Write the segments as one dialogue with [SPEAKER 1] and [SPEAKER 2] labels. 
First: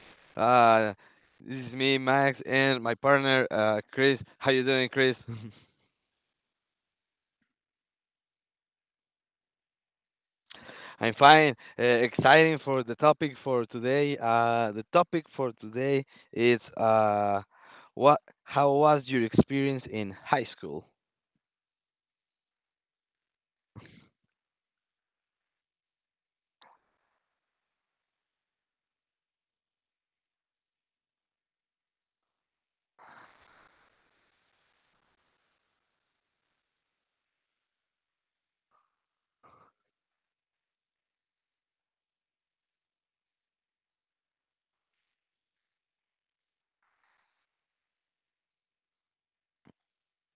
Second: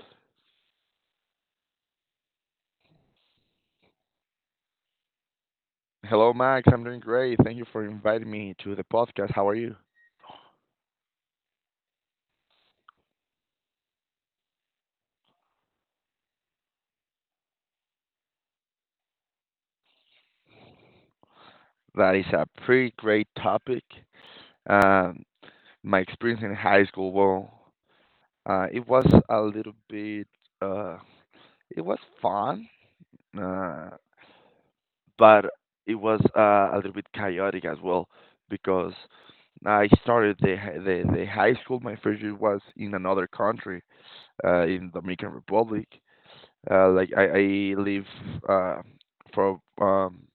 [SPEAKER 1] uh, this is me, Max, and my partner, Chris. How you doing, Chris?
[SPEAKER 2] Max. I'm doing great. Thank you for inviting me to the podcast. How are you?
[SPEAKER 1] I'm fine. Exciting for the topic for today. The topic for today is What? How was your experience in high school?
[SPEAKER 2] That is a pretty great topic. Um, my experience in high school, well, it was a little bit, uh, it was fun, uh, but it was a little bit chaotic as well because I started the, hi- the high school. My first year was in another country, in Dominican Republic. Like I live uh, for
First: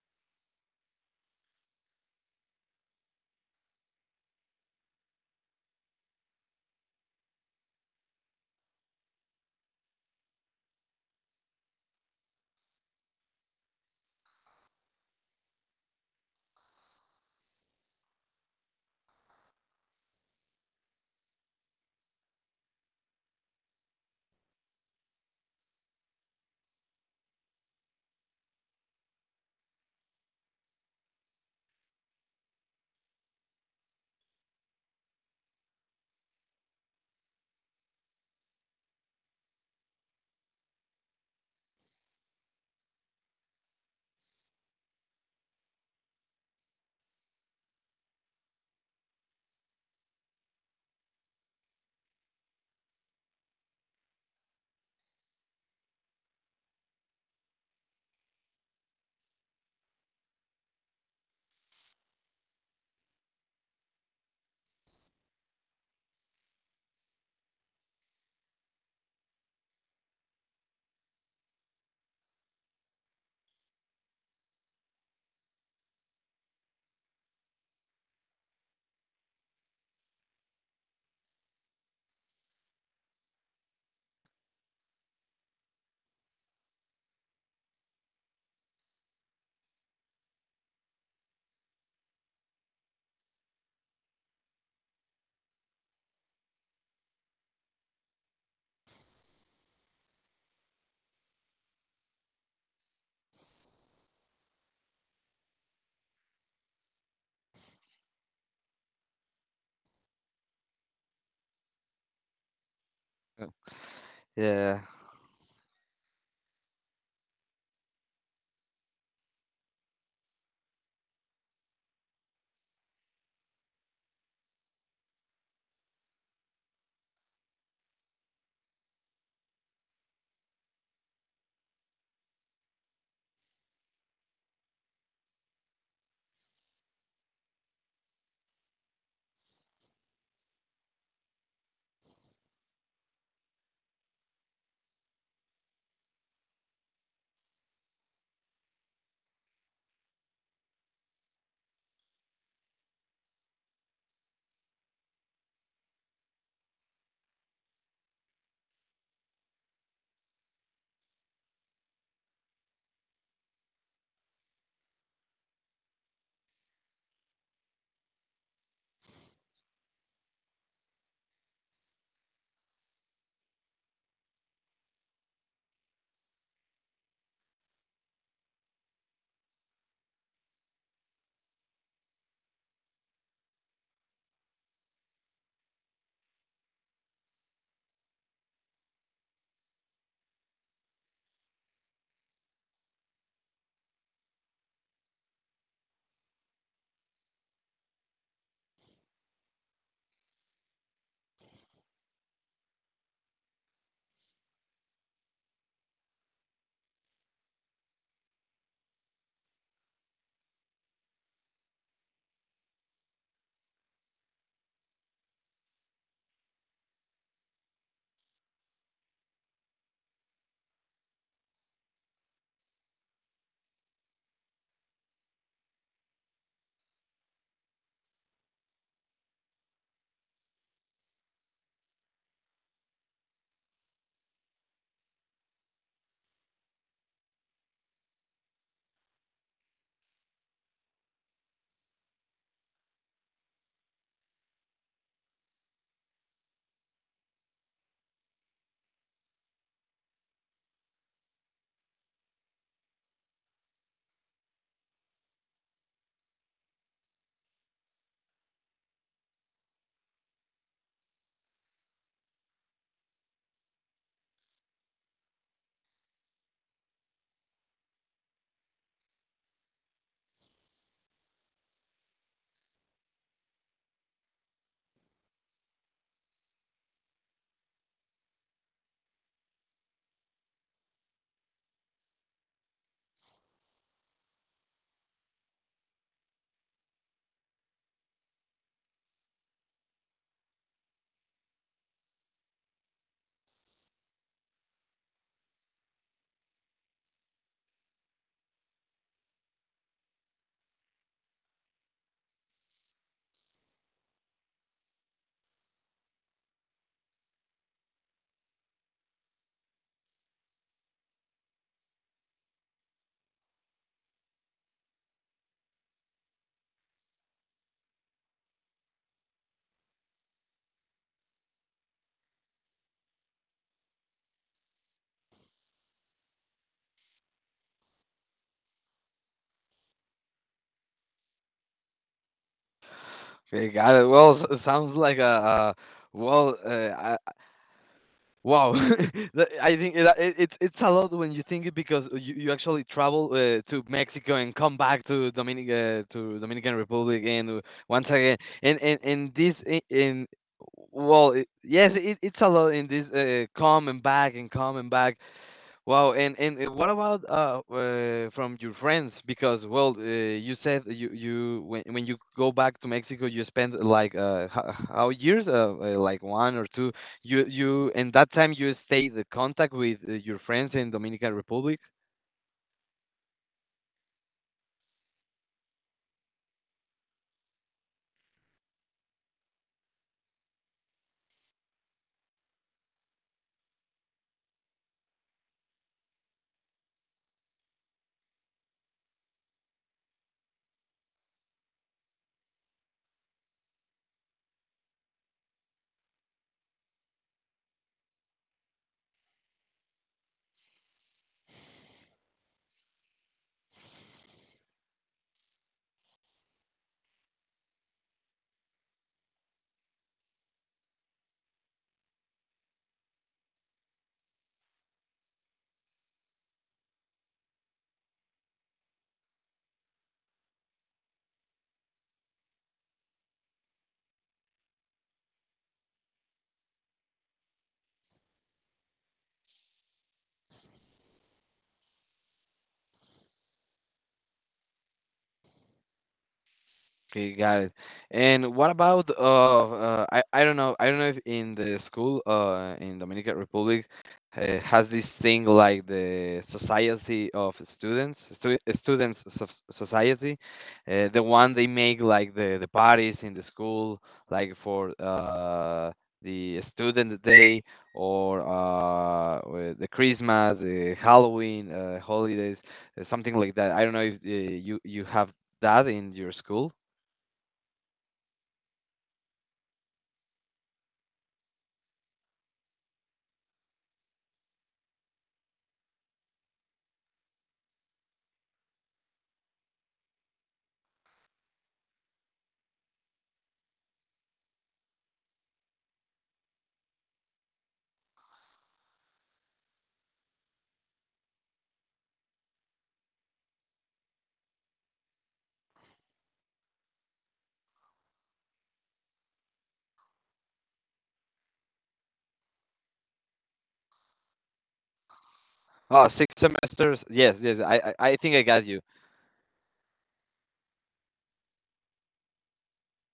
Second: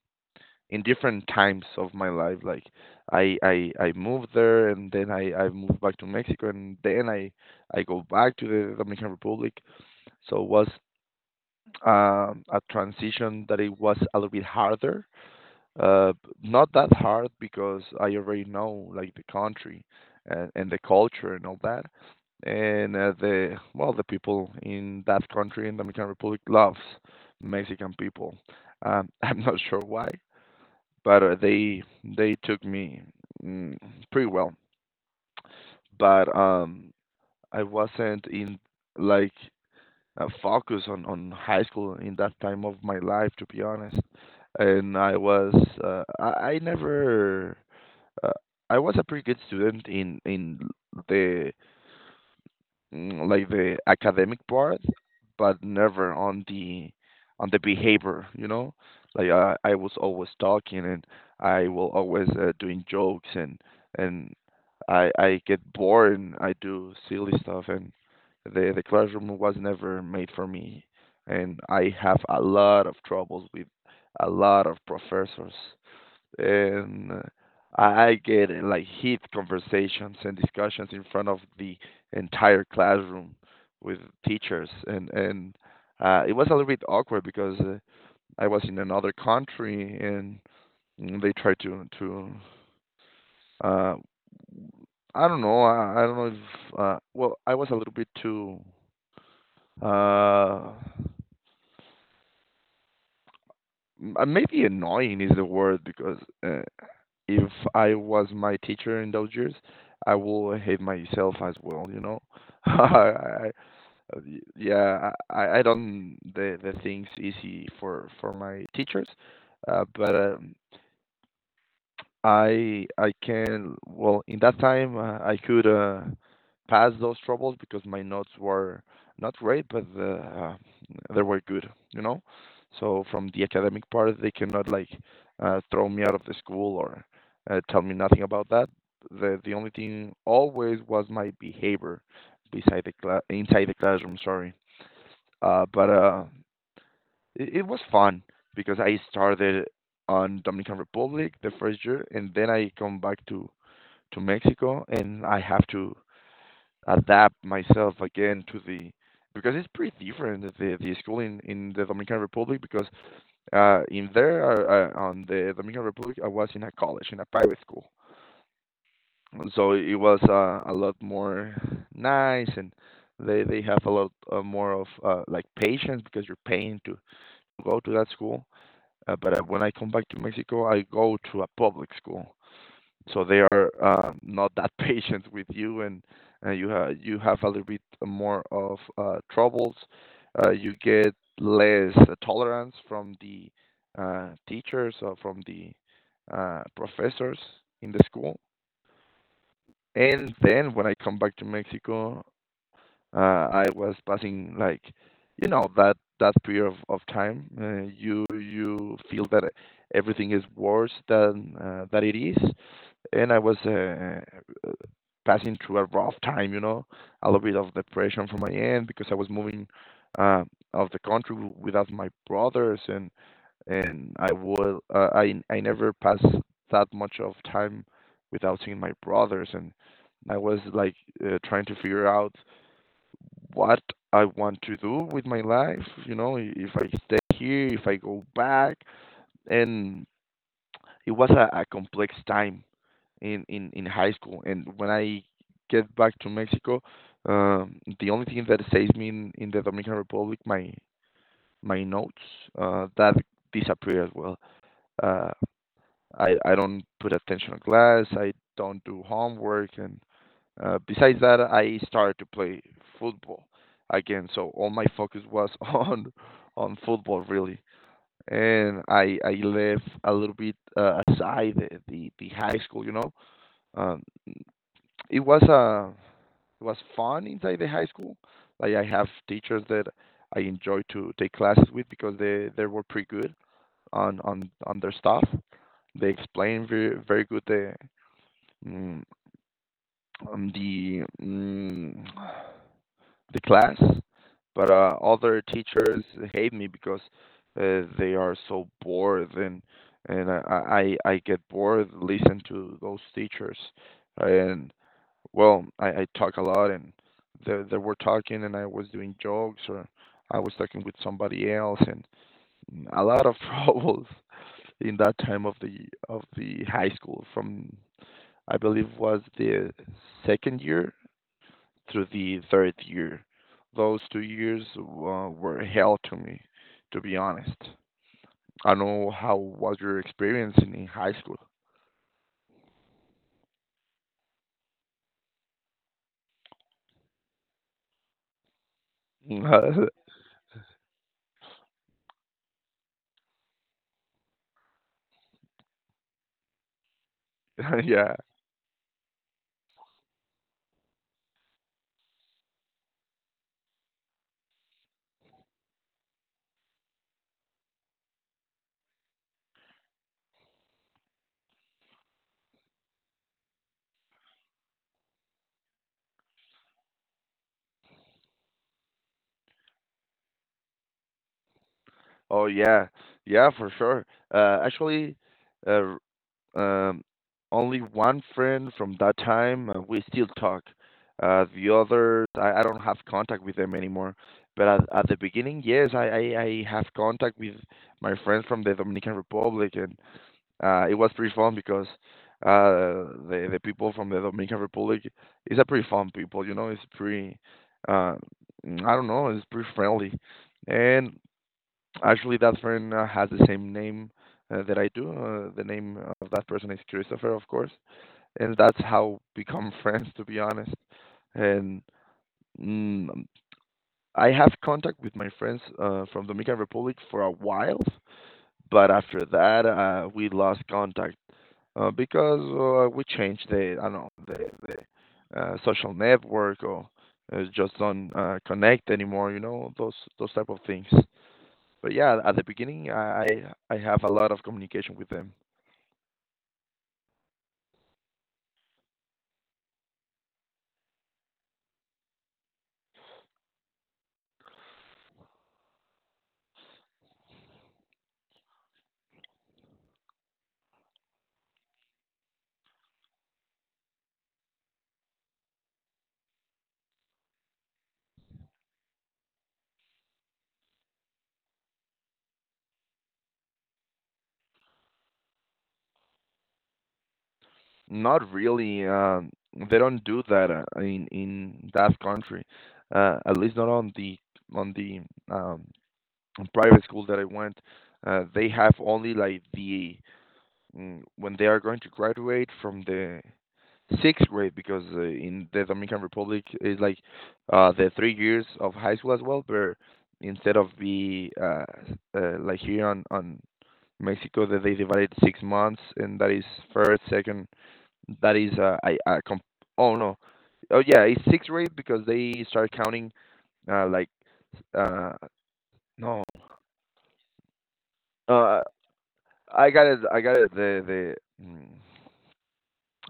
[SPEAKER 2] in different times of my life. Like I moved there, and then I moved back to Mexico, and then I go back to the Dominican Republic. So it was a transition that it was a little bit harder, uh, not that hard because I already know like the country and the culture and all that. And the people in that country in Dominican Republic loves Mexican people. I'm not sure why, but they took me mm, pretty well. But I wasn't in like focus on high school in that time of my life, to be honest. And I was I never uh, I was a pretty good student in the like the academic part, but never on the behavior. You know, like I was always talking, and I will always doing jokes, and I get bored, and I do silly stuff, and the classroom was never made for me, and I have a lot of troubles with a lot of professors. And I get like heat conversations and discussions in front of the entire classroom with teachers, and it was a little bit awkward because I was in another country, and they tried to uh, I don't know. I don't know if I was a little bit too, uh, maybe annoying is the word because, uh, if I was my teacher in those years, I will hate myself as well, you know. I,
[SPEAKER 1] Uh,
[SPEAKER 2] I-
[SPEAKER 1] Yeah.
[SPEAKER 2] yeah, I don't the things easy for my teachers, but I can well in that time I could pass those troubles because my notes were not great, but they were good, you know. So from the academic part, they cannot like throw me out of the school or tell me nothing about that. The only thing always was my behavior beside the cla inside the classroom. Sorry, but it, it was fun because I started on Dominican Republic the first year, and then I come back to Mexico, and I have to adapt myself again to the, because it's pretty different the school in the Dominican Republic, because in there on the Dominican Republic I was in a college in a private school, so it was a lot more nice and. They have a lot more of like patience because you're paying to go to that school, but when I come back to Mexico, I go to a public school, so they are not that patient with you, and you have, you have a little bit more of troubles. You get less tolerance from the teachers or from the professors in the school. And then when I come back to Mexico, I was passing like, you know, that that period of time you you feel that everything is worse than that it is, and I was passing through a rough time, you know, a little bit of depression from my end because I was moving out of the country without my brothers, and I would, I never passed that much of time without seeing my brothers, and I was like trying to figure out what I want to do with my life, you know. If I stay here, if I go back. And it was a complex time in high school. And when I get back to Mexico, the only thing that saves me in the Dominican Republic, my notes, that disappear as well. Uh, I don't put attention on class. I don't do homework, and besides that, I started to play football again. So all my focus was on football really, and I left a little bit aside the high school. You know, um, it was uh it was fun inside the high school. Like I have teachers that I enjoy to take classes with because they were pretty good on their stuff. They explain very very good the mm, um, the mm, the class, but other teachers hate me because they are so bored, and I get bored listening to those teachers, and well, I talk a lot, and they were talking, and I was doing jokes, or I was talking with somebody else, and a lot of troubles in that time of the high school from, I believe, was the second year through the third year. Those 2 years were hell to me, to be honest. I know how was your experience in high school.
[SPEAKER 1] Okay, got it. Well, sounds like a, well. Wow, I think it's it's a lot when you think it, because you actually travel to Mexico and come back to Dominic to Dominican Republic and once
[SPEAKER 2] Yeah.
[SPEAKER 1] again, and this I- in well it, yes, it, it's a lot, in this come and back and come and back. Wow, and what about from your friends? Because you said you you when you go back to Mexico, you spend like how years, like one or two. You and that time, you stayed in contact with your friends in Dominican Republic.
[SPEAKER 2] Oh yeah. Yeah, for sure. Uh, actually, uh, um, only one friend from that time. We still talk. The others, I don't have contact with them anymore. But at the beginning, yes, I have contact with my friends from the Dominican Republic, and it was pretty fun because the people from the Dominican Republic is a pretty fun people. You know, it's pretty. Uh, I don't know, it's pretty friendly, and actually, that friend has the same name that I do. The name of that person is Christopher, of course, and that's how become friends, to be honest. And mm, I have contact with my friends from Dominican Republic for a while, but after that, we lost contact because we changed the, I don't know, the social network, or just don't connect anymore. You know, those type of things. But yeah, at the beginning, I have a lot of communication with them.
[SPEAKER 1] Okay, got it. And what about I don't know, if in the school in Dominican Republic has this thing like the society of students, students society, the one they make like the parties in the school, like for the student day, or the Christmas, the Halloween, holidays, something like that. I don't know if you you have that in your school.
[SPEAKER 2] Not really. They don't do that in that country. At least not on the on the um, private school that I went. They have only like the when they are going to graduate from the sixth grade, because in the Dominican Republic is like the 3 years of high school as well, but instead of the like here on Mexico that they divided 6 months, and that is first, second, that is I comp- oh no, oh yeah, it's sixth grade because they start counting uh, like uh,
[SPEAKER 1] Oh, six
[SPEAKER 2] no,
[SPEAKER 1] semesters. Yes, yes. I think I got
[SPEAKER 2] uh,
[SPEAKER 1] you.
[SPEAKER 2] I got it, Mm,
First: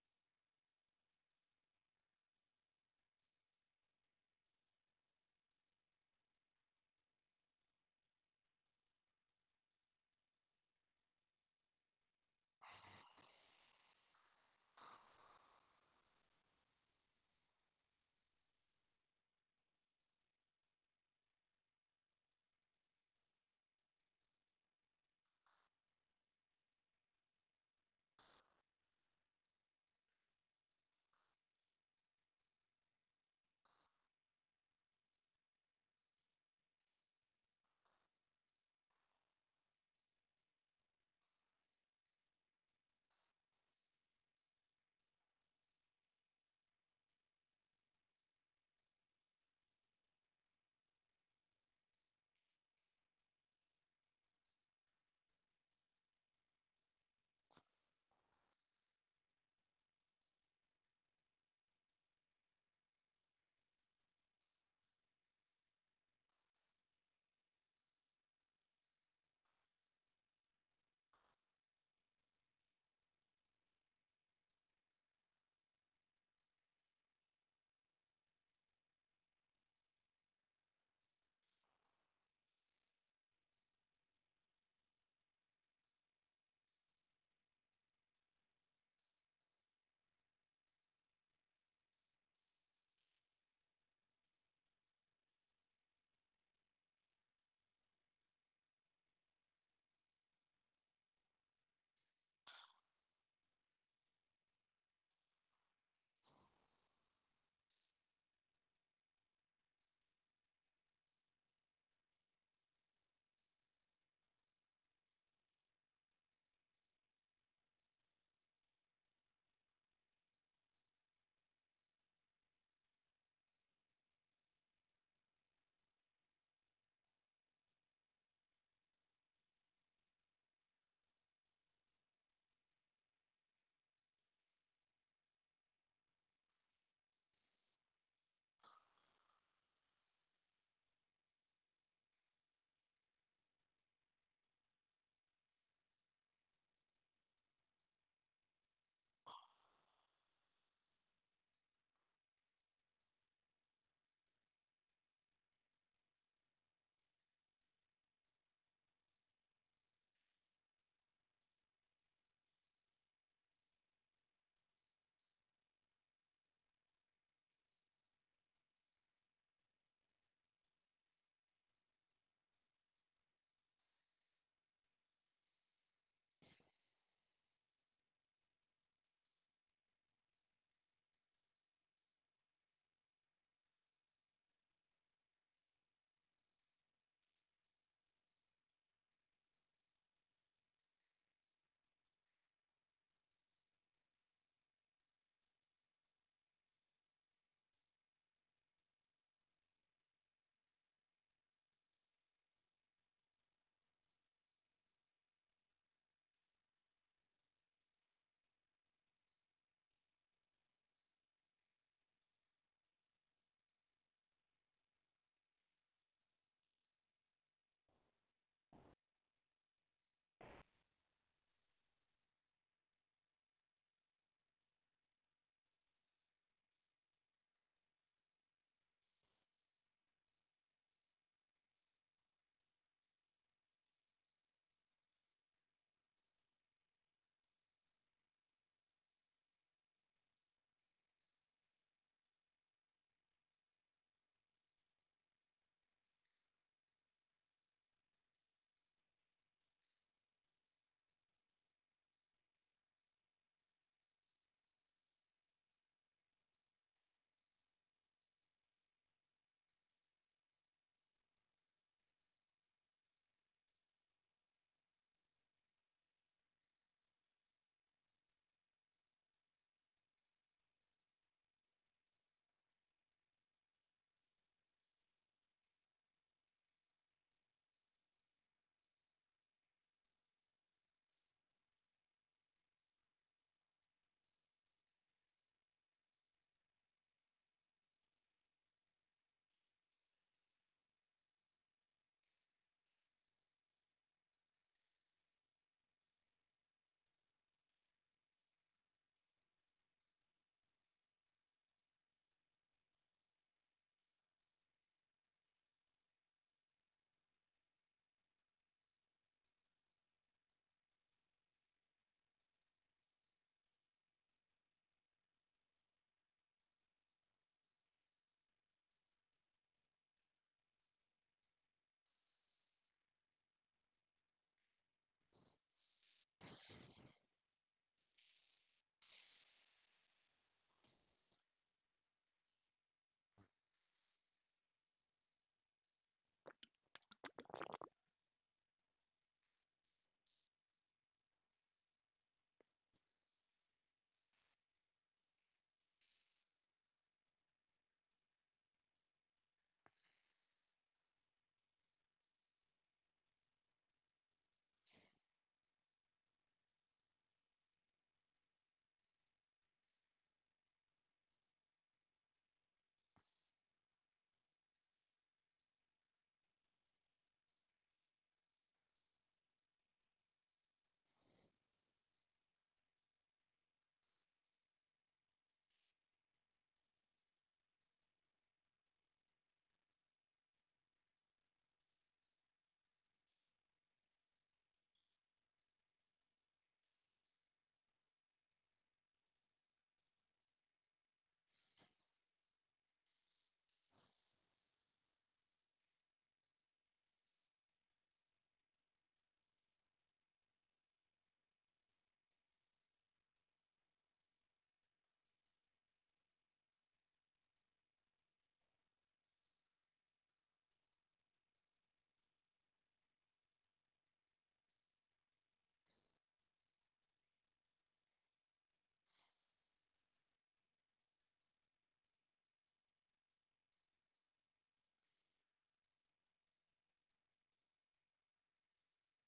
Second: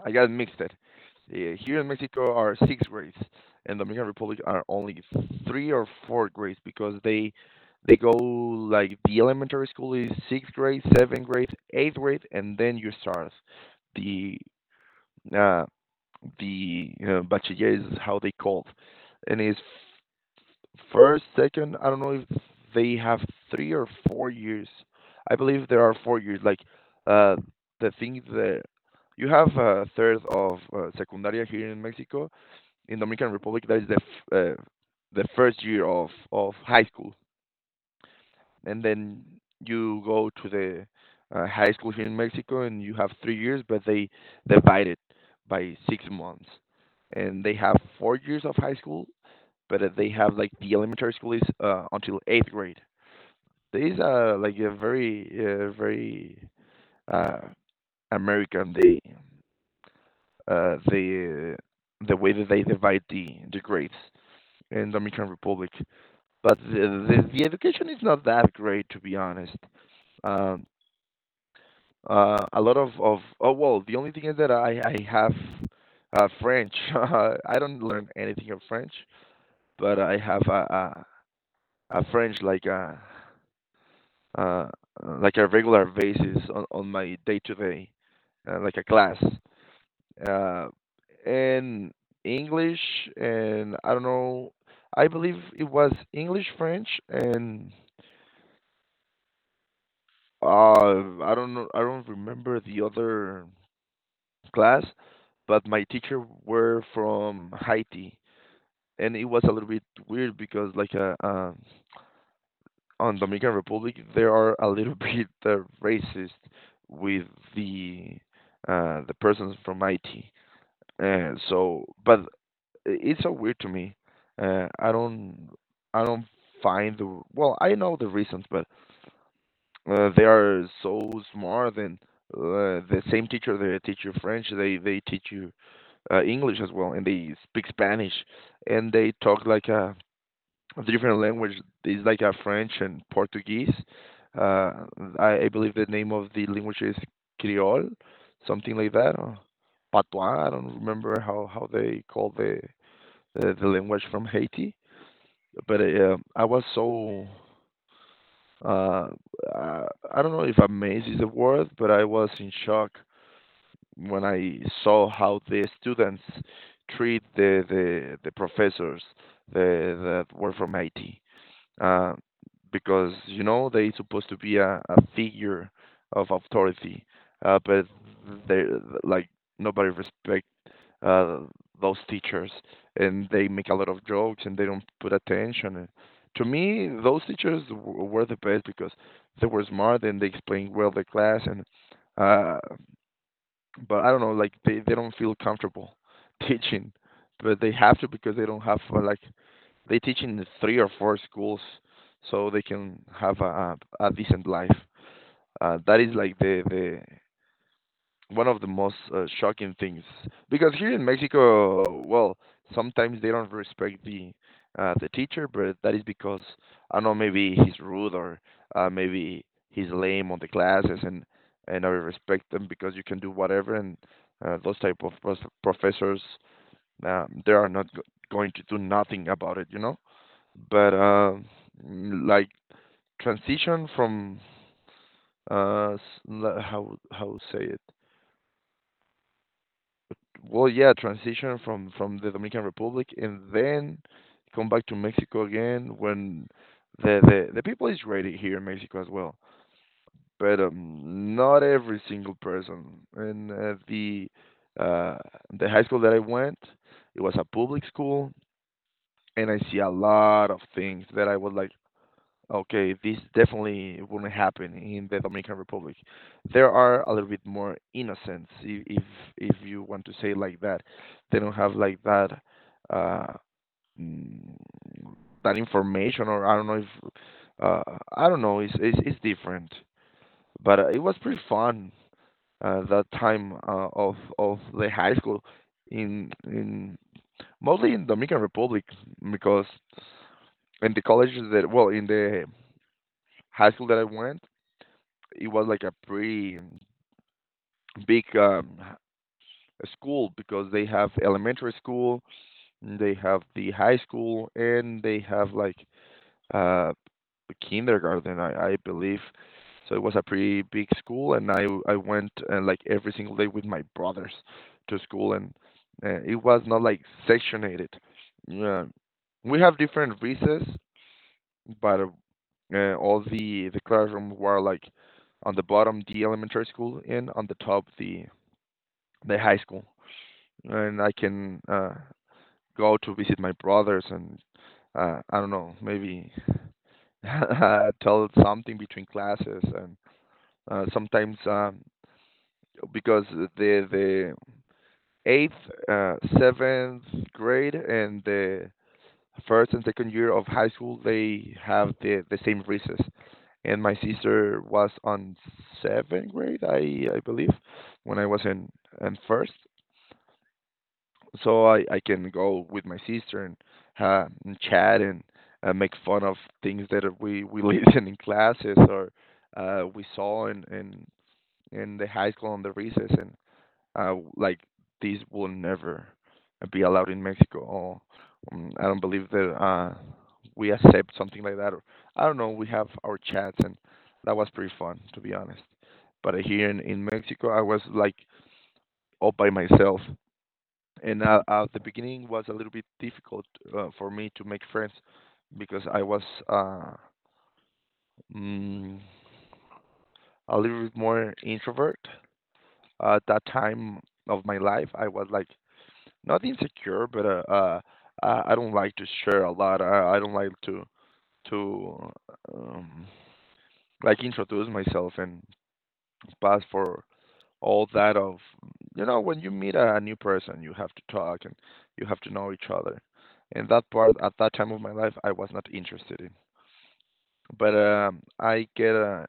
[SPEAKER 2] I got mixed it. Here in Mexico are six grades, and Dominican Republic are only three or four grades, because they go like the elementary school is sixth grade, seventh grade, eighth grade, and then you start the uh, the bachiller is how they called, and it's first, second, I don't know if they have 3 or 4 years. I believe there are 4 years. Like, uh, the thing that you have a third of secundaria here in Mexico. In Dominican Republic, that is the the first year of high school, and then you go to the high school here in Mexico, and you have 3 years, but they divide it by 6 months, and they have 4 years of high school, but they have like the elementary school is until eighth grade. These are like a very very uh, American, the uh, the the way that they divide the grades in Dominican Republic. But the education is not that great, to be honest. Um, a lot of oh well, the only thing is that I have French. I don't learn anything of French, but I have a French, uh, like a regular basis on my day to day, like a class. Uh, and English, and I don't know, I believe it was English, French, and I don't know, I don't remember the other class, but my teacher were from Haiti, and it was a little bit weird because like on Dominican Republic they are a little bit racist with the the persons from IT. But it's so weird to me. Uh, I don't I don't find the. Well, I know the reasons, but they are so smart, and the same teacher, they teach you French, they teach you English as well, and they speak Spanish, and they talk like a of the different language is like a French and Portuguese. Uh, I believe the name of the language is Creole, something like that, or Patois. I don't remember how they call the language from Haiti. But I was so uh, uh, I don't know if amazed is the word, but I was in shock when I saw how the students treat the professors that were from Haiti, uh, because, you know, they supposed to be a figure of authority, but they, like, nobody respect uh, those teachers, and they make a lot of jokes and they don't put attention. And to me, those teachers were the best because they were smart and they explained well the class. And uh, but I don't know, like they don't feel comfortable teaching, but they have to because they don't have like they teach in three or four schools, so they can have a decent life. That is like the one of the most shocking things, because here in Mexico, well, sometimes they don't respect the teacher, but that is because I don't know, maybe he's rude, or maybe he's lame on the classes. And I respect them because you can do whatever, and those type of professors, they are not go- going to do nothing about it, you know. But like transition from uh s- how say it? Well, yeah, transition from the Dominican Republic and then come back to Mexico again when the people is ready here in Mexico as well. But not every single person. And uh, the high school that I went, it was a public school, and I see a lot of things that I was like, okay, this definitely wouldn't happen in the Dominican Republic. There are a little bit more innocents, if you want to say like that. They don't have like that uh, mm, that information, or I don't know if uh, I don't know. It's different, but it was pretty fun that time of the high school in, mostly in Dominican Republic, because in the college that, well, in the high school that I went, it was like a pretty big school, because they have elementary school, they have the high school, and they have like uh, kindergarten, I believe. So it was a pretty big school, and I went like every single day with my brothers to school. And it was not like sectionated. Yeah, we have different recess, but all the classrooms were like on the bottom the elementary school and on the top the high school. And I can go to visit my brothers, and I don't know, maybe tell something between classes. And sometimes because the eighth, seventh grade and the first and second year of high school, they have the same recess. And my sister was on seventh grade, I believe, when I was in first, so I can go with my sister, and and chat and make fun of things that we listen in classes, or we saw in in the high school on the recess. And like these will never be allowed in Mexico. Or, I don't believe that we accept something like that. Or, I don't know. We have our chats, and that was pretty fun, to be honest. But here in Mexico, I was like all by myself, and at the beginning was a little bit difficult for me to make friends because I was uh, mm, a little bit more introvert at that time of my life. I was like not insecure, but I don't like to share a lot. I don't like to to um, like introduce myself and pass for all that of, you know, when you meet a new person, you have to talk and you have to know each other. And that part at that time of my life, I was not interested in. But I get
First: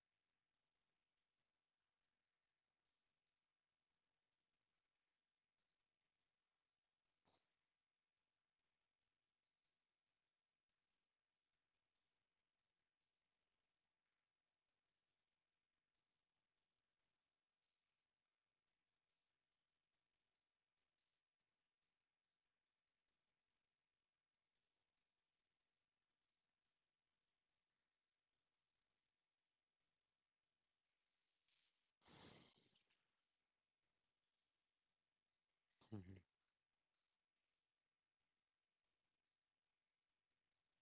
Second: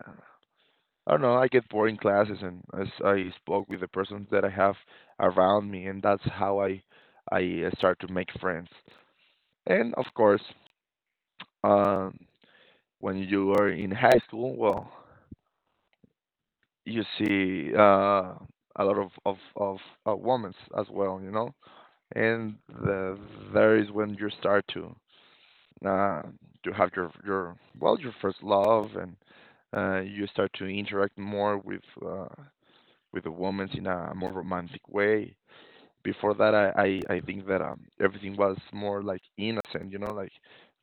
[SPEAKER 2] I don't know. I get boring classes, and as I spoke with the persons that I have around me, and that's how I start to make friends. And of course, um, when you are in high school, well, you see a lot of women as well, you know. And the, there is when you start uh, to have your well, your first love. And you start to interact more with the women in a more romantic way. Before that, I think that everything was more like innocent, you know, like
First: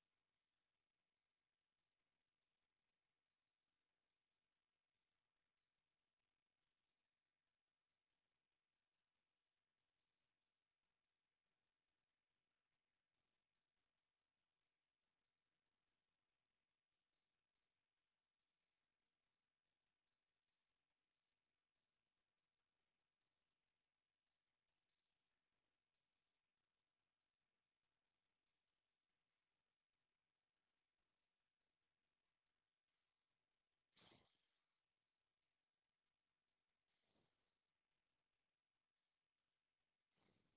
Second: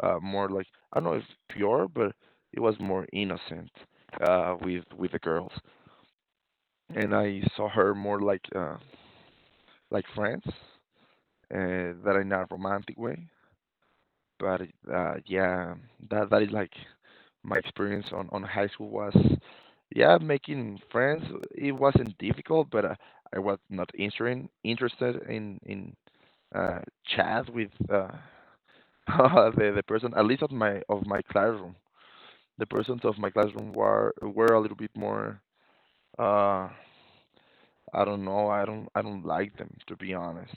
[SPEAKER 2] more like, I don't know if pure, but it was more innocent with the girls, and I saw her more like friends, that in a romantic way. But yeah, that is like my experience on high school was, yeah, making friends. It wasn't difficult, but I was not interested in uh, chat with the person, at least of my classroom. The persons of my classroom were a little bit more. Uh, I don't know. I don't like them, to be honest.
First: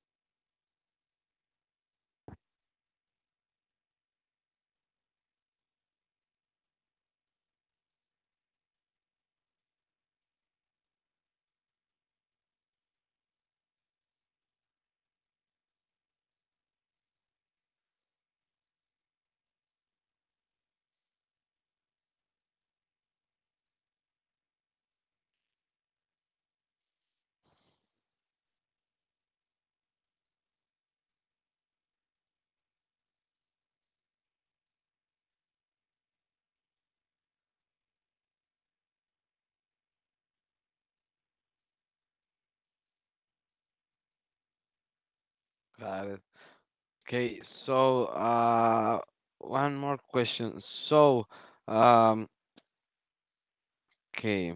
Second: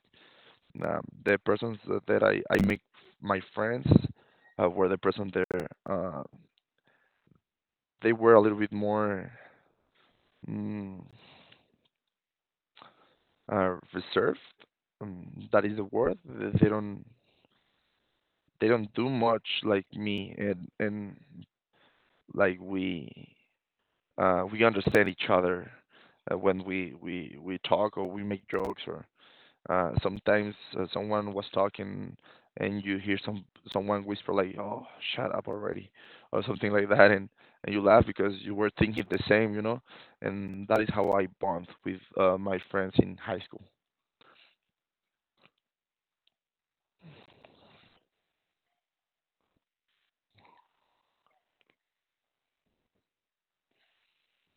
[SPEAKER 2] Uh, the persons that I make my friends, were the person there. They were a little bit more mm, reserved. That is the word. They don't do much like me, and like we, we understand each other when we talk, or we make jokes, or sometimes someone was talking and you hear someone whisper, like, oh, shut up already, or something like that. And you laugh because you were thinking the same, you know. And that is how I bond with my friends in high school.
[SPEAKER 1] Got it. Okay, so one more question. So, um, okay,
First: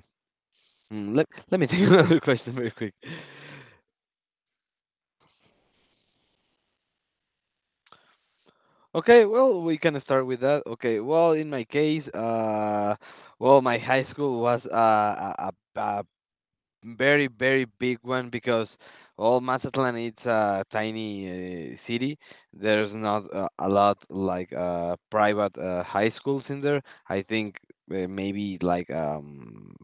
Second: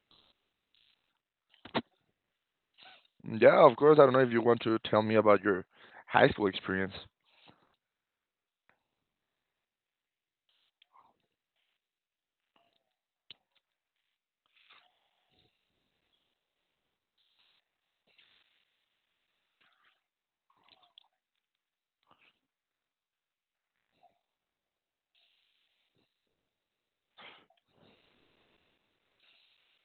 [SPEAKER 1] let me take another question very quick.
[SPEAKER 2] Yeah, of course. I don't know if you want to tell me about your high school experience.
[SPEAKER 1] Okay, well, we can start with that. Okay, well, in my case, well, my high school was a very very big one, because all Mazatlan, it's a tiny city. There's not a lot like private high schools in there. I think maybe like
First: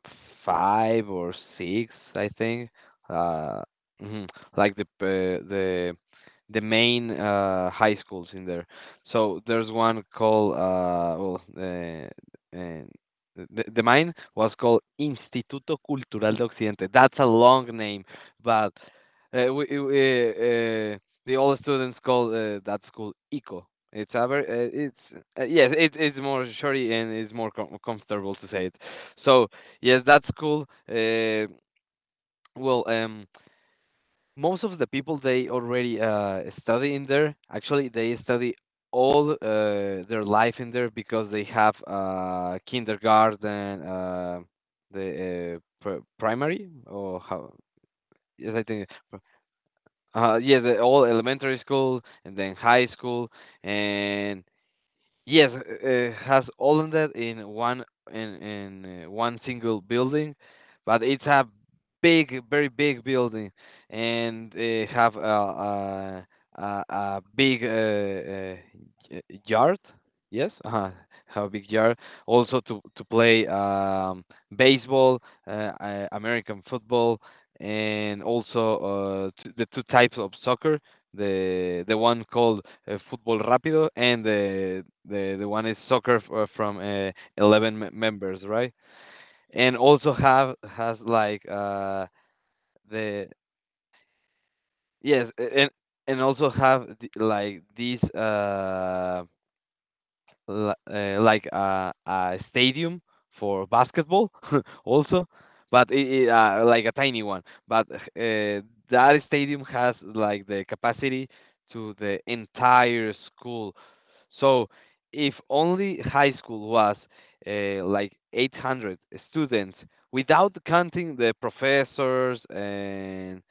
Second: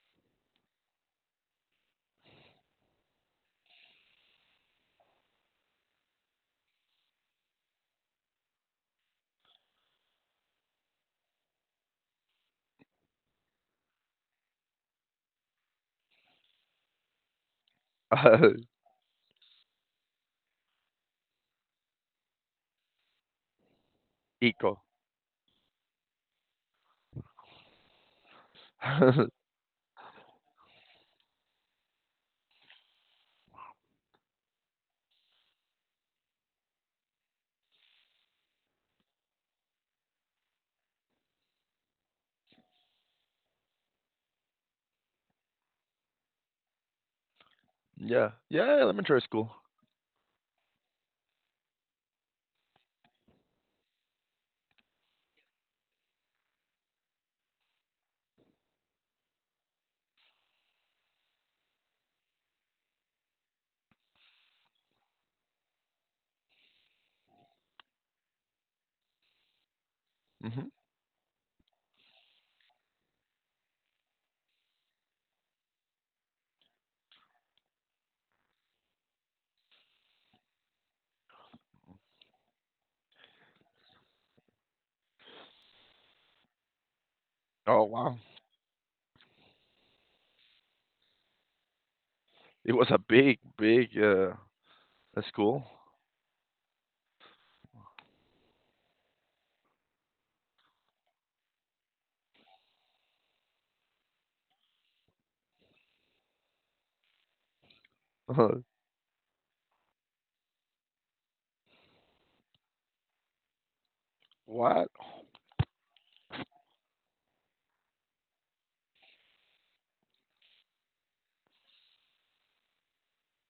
[SPEAKER 1] five or six. I think uh mhm, like the main high schools in there. So there's one called the mine was called Instituto Cultural de Occidente. That's a long name,
[SPEAKER 2] Uh,
[SPEAKER 1] but uh, we, we, uh, uh, the old students call that school ICO. It's ever,
[SPEAKER 2] Eco.
[SPEAKER 1] it's Yes, it, it's more shorty and it's more comfortable to say it. So yes, that school. Well, most of the people, they already study in there. Actually they study all their life in there, because they have kindergarten, primary, or how?
[SPEAKER 2] Yeah,
[SPEAKER 1] Yes, I
[SPEAKER 2] yeah,
[SPEAKER 1] think,
[SPEAKER 2] elementary school.
[SPEAKER 1] yeah, the all elementary school and then high school, and yes, it has all of that in one, in one single building, but it's a big, very big building, and have a big yard. Yes,
[SPEAKER 2] Hmm.
[SPEAKER 1] have a big yard. Also to play baseball, uh, American football, and also the two types of soccer, the one called Football Rápido, and the one is soccer from 11
[SPEAKER 2] Oh, wow.
[SPEAKER 1] members, right? And also have has like
[SPEAKER 2] It was a
[SPEAKER 1] the
[SPEAKER 2] big, big,
[SPEAKER 1] yes, a-
[SPEAKER 2] school.
[SPEAKER 1] and also have like these like a stadium for basketball also, but like a tiny one, but that stadium has like the capacity to the entire school. So
[SPEAKER 2] What?
[SPEAKER 1] if only high school was like 800 students, without counting the professors and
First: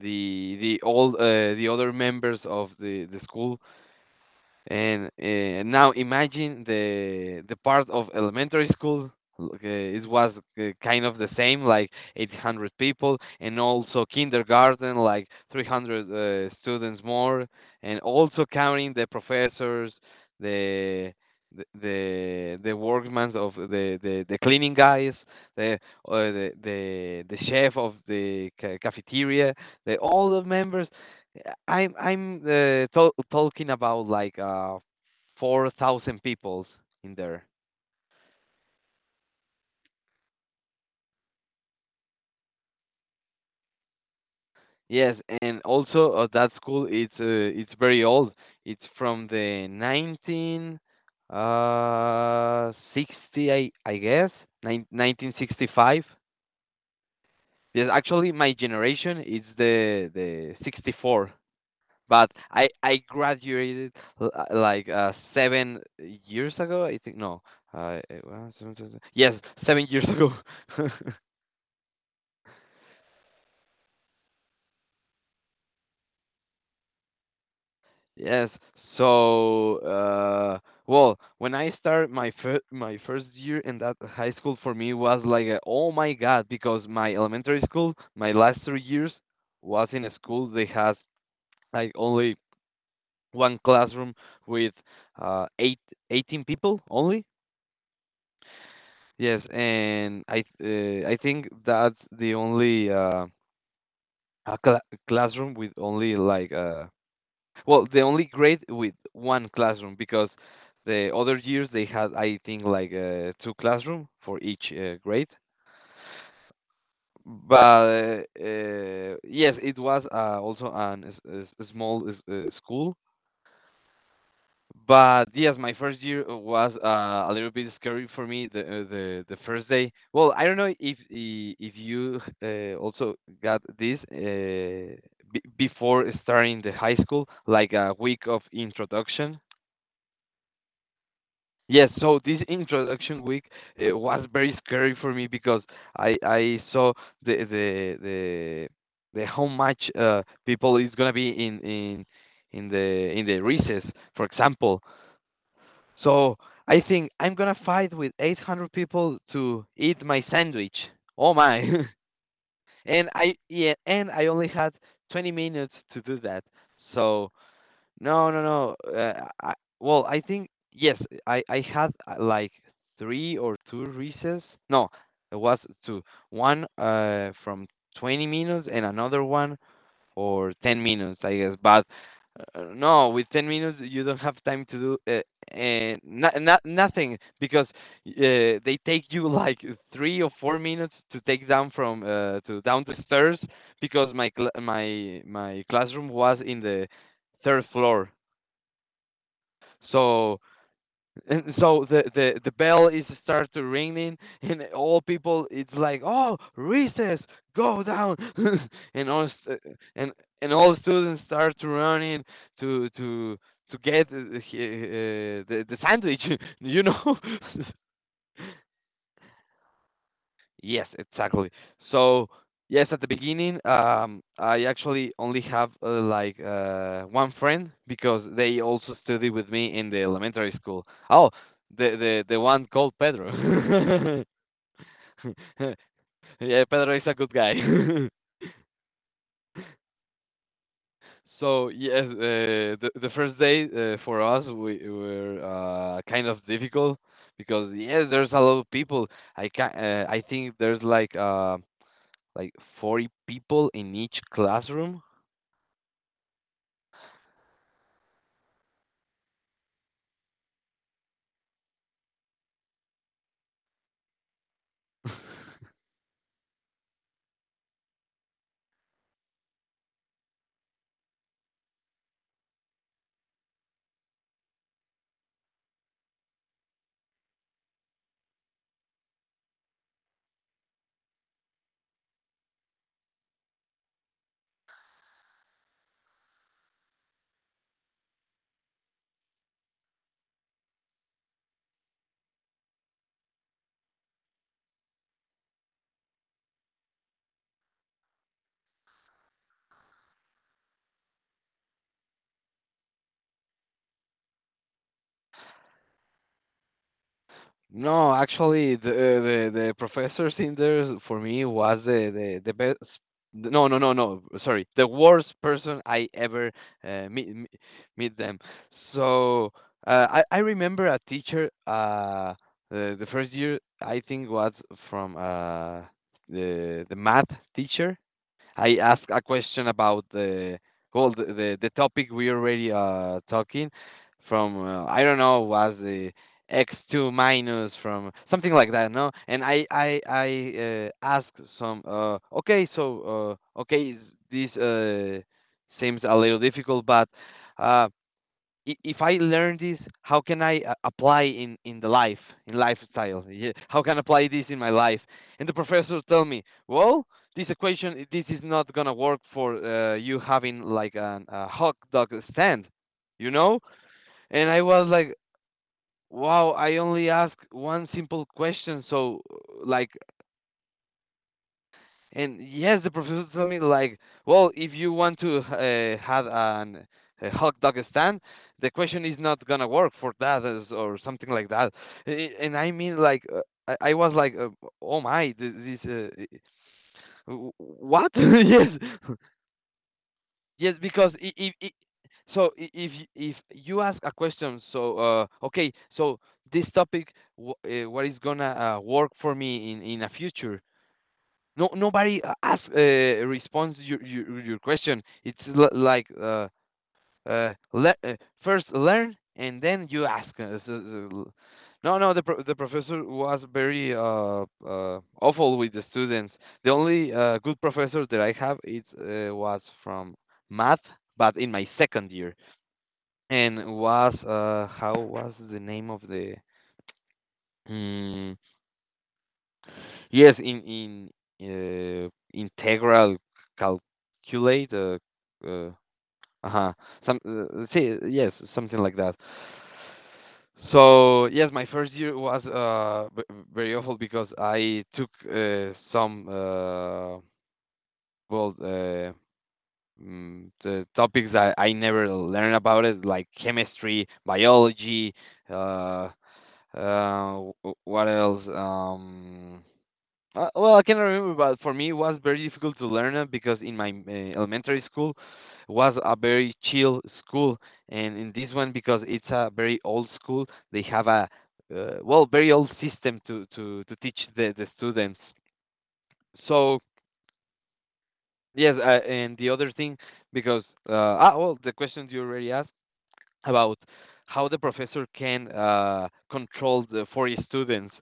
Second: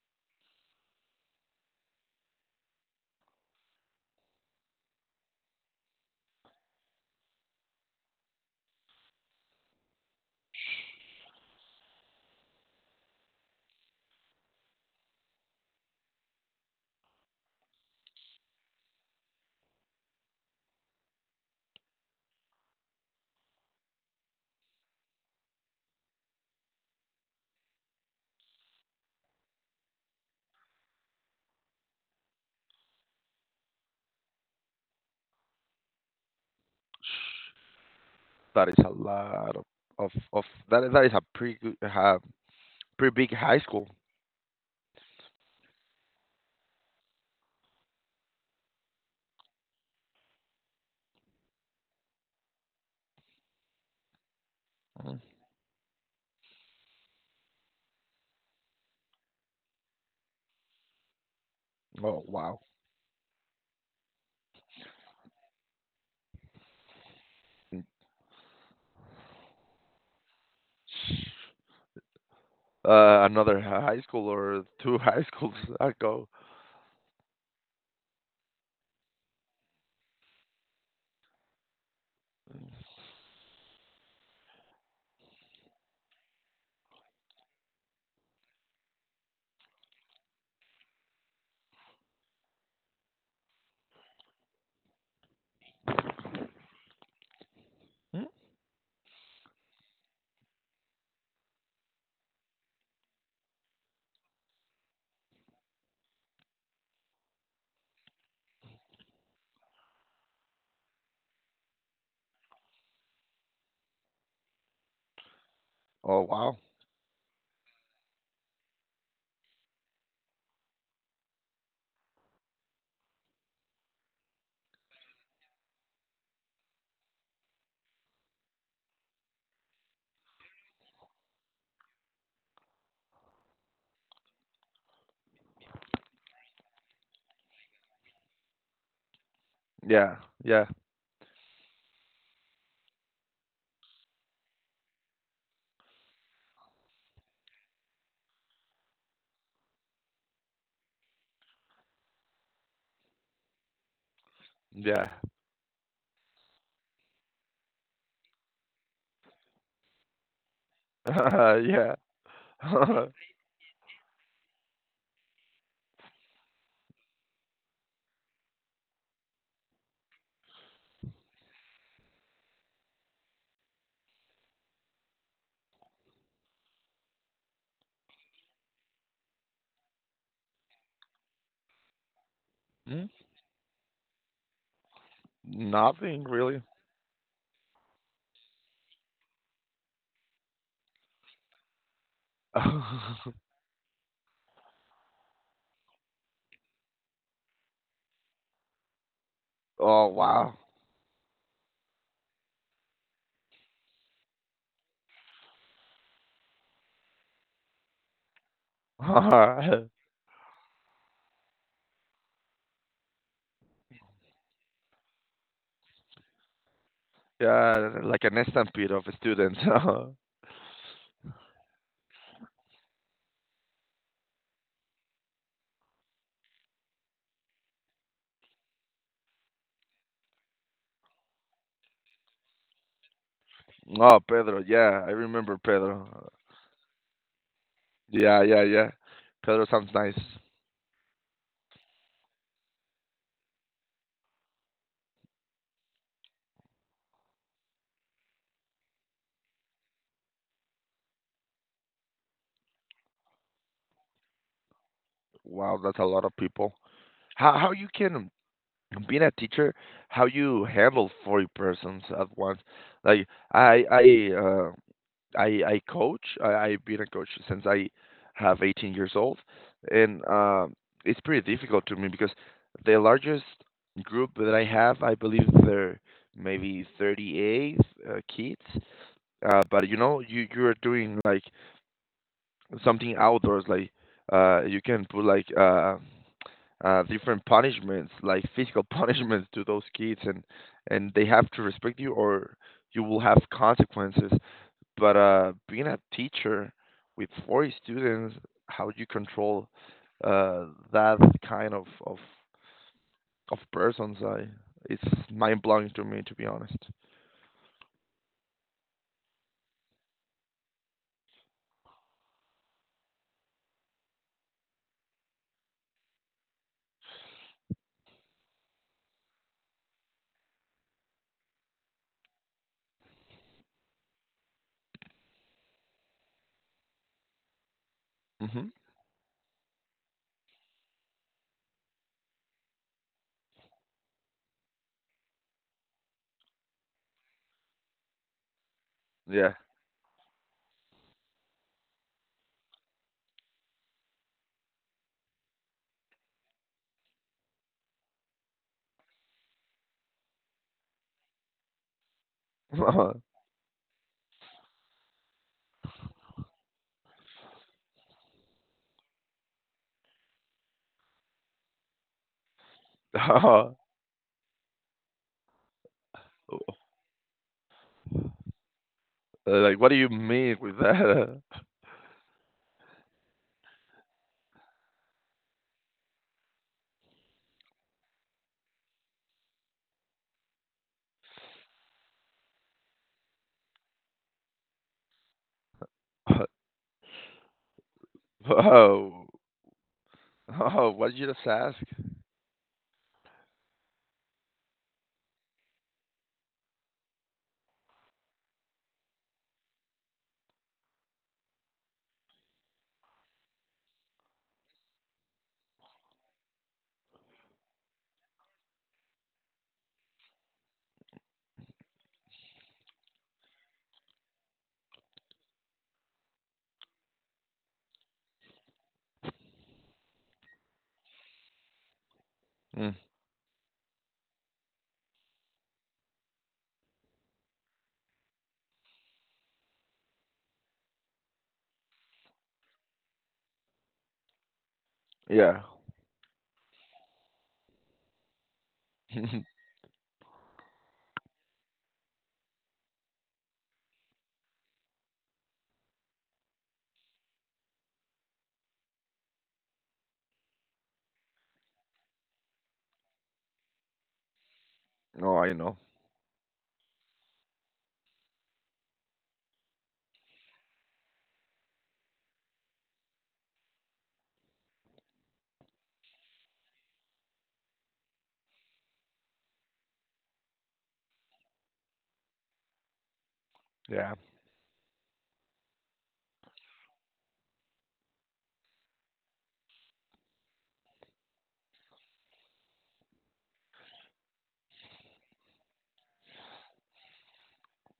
[SPEAKER 1] the other members of the school, and now imagine the part of elementary school. It was kind of the same, like 800 people, and also kindergarten, like 300 students more, and also counting the professors, the the workmen of the cleaning guys, the, the chef of the cafeteria, the all the members. Talking about like 4,000 peoples in there.
[SPEAKER 2] That is a lot of that is a pretty good, pretty big high school.
[SPEAKER 1] Yes, and also that school, it's very old. It's from the nineteen sixty, I guess nine,
[SPEAKER 2] Mhm.
[SPEAKER 1] 1965. Yes, actually my generation is the 64.
[SPEAKER 2] Oh,
[SPEAKER 1] But
[SPEAKER 2] wow.
[SPEAKER 1] I graduated like 7 years ago. I think no,
[SPEAKER 2] Mm.
[SPEAKER 1] it was yes, 7 years ago.
[SPEAKER 2] Another high school, or two high schools ago.
[SPEAKER 1] Yes. So, well, when I started my first year in that high school, for me was like, a, oh my God, because my elementary school, my last 3 years was in a school that has like only one classroom with uh eight eighteen people only.
[SPEAKER 2] Mm.
[SPEAKER 1] Yes, and I think that's the only a cla classroom with only like the only grade with one classroom, because the other years they had, I think, like two classroom for each grade.
[SPEAKER 2] Oh, wow.
[SPEAKER 1] But yes, it was also an a, s- a s- a small school. But yes, my first year was a little bit scary for me. The first day. Well, I don't know if you, also got this b before starting the high school, like a week of introduction.
[SPEAKER 2] Yeah, yeah,
[SPEAKER 1] Yes, so this introduction week was very scary for me, because I saw the the the the how much people is gonna be in the recess, for example.
[SPEAKER 2] yeah.
[SPEAKER 1] So I think I'm gonna fight with 800 people to eat my sandwich. Oh my!
[SPEAKER 2] Yeah.
[SPEAKER 1] And I, yeah, and I only had 20 minutes to do that. So no, no, no. I, well, I think yes, I had like three or two recess. No, it was two. One from 20 minutes, and another one or 10 minutes, I guess. But
[SPEAKER 2] Mm.
[SPEAKER 1] no, with 10 minutes, you don't have time to do
[SPEAKER 2] Nothing
[SPEAKER 1] no, no,
[SPEAKER 2] really.
[SPEAKER 1] nothing, because uh, they take you like 3 or 4 minutes to take down from to down the stairs, because my my classroom was in the third floor.
[SPEAKER 2] Oh,
[SPEAKER 1] So,
[SPEAKER 2] wow.
[SPEAKER 1] and so the bell is start to ringing, and all people it's like, oh, recess, go down, and all st- and and all students start to running to to to get the sandwich, you know.
[SPEAKER 2] Yeah, like an stampede of students.
[SPEAKER 1] Yes, exactly. So, yes, at the beginning, I actually only have like one friend, because they also studied with me in the elementary school. Oh, the one called
[SPEAKER 2] Oh,
[SPEAKER 1] Pedro.
[SPEAKER 2] Pedro. Yeah, I remember Pedro.
[SPEAKER 1] Yeah, Pedro is a good guy.
[SPEAKER 2] Yeah, yeah, yeah. Pedro sounds nice.
[SPEAKER 1] So yes, the first day for us we were kind of difficult, because yes, there's a lot of people. I can, I think there's like. Like 40 people in each classroom?
[SPEAKER 2] Wow, that's a lot of people. How you can, being a teacher, how you handle 40 persons at once? Like I I uh I coach. I've been a coach since I have 18 years old, and it's pretty difficult to me because the largest group that I have, I believe there maybe 38 kids. But you know, you you're doing like something outdoors, like you can put like different punishments, like physical punishments to those kids, and they have to respect you, or you will have consequences. But being a teacher with 40 students, how do you control uh, that kind of persons? I It's mind blowing to me, to be honest.
[SPEAKER 1] No, actually, the professors in there for me was the best. No, no, no, no. Sorry, the worst person I ever meet meet them. So I remember a teacher. The first year I think was from the math teacher.
[SPEAKER 2] Hmm.
[SPEAKER 1] I asked a question about the, well, the topic we already talking from, I don't know, was the x two minus from something like that, no? And I asked some okay, is- this seems a little difficult, but uh if I learn this, how can I apply in the life, in
[SPEAKER 2] Yeah.
[SPEAKER 1] lifestyle? Yeah, how can I apply this in my life? And the professor tell me, well, this equation, this is not gonna work for you having like an, a hot dog stand, you know? And I was like, wow, I only ask one simple question, so
[SPEAKER 2] Like,
[SPEAKER 1] like.
[SPEAKER 2] what do you mean with that?
[SPEAKER 1] And yes, the professor told me like, well, if you want to have an, a hot dog stand, the question is not gonna work for that, is- or something like that. And I mean like, I was like, oh my, this what? Yes,
[SPEAKER 2] Oh,
[SPEAKER 1] yes,
[SPEAKER 2] oh,
[SPEAKER 1] because
[SPEAKER 2] what you just ask?
[SPEAKER 1] if y- if you ask a question, so, okay, so this topic, what is gonna work for me in a future? No, nobody ask responds your, question. It's like, uh, le- uh, first learn and then you ask. No, no, the the professor was very awful with the students. The only good professor that I have it was from math, but in my second year,
[SPEAKER 2] Mm,
[SPEAKER 1] and was how was the name of the? hmm, Yes, in integral calculate,
[SPEAKER 2] yeah.
[SPEAKER 1] uh uh-huh, some, see, yes, something like that. So yes, my first year was very awful because I took, some, well uh the topics that I never learned about, it like chemistry, biology.
[SPEAKER 2] No, I know.
[SPEAKER 1] uh what else? Well, I cannot remember, but for me, it was very difficult to learn it because in my, elementary school was a very chill school. And in this one, because it's a very old school, they have a, very old system to
[SPEAKER 2] Yeah.
[SPEAKER 1] teach the students. So yes, and the other thing, because, the question you already asked, about how the professor can, control the 40 students.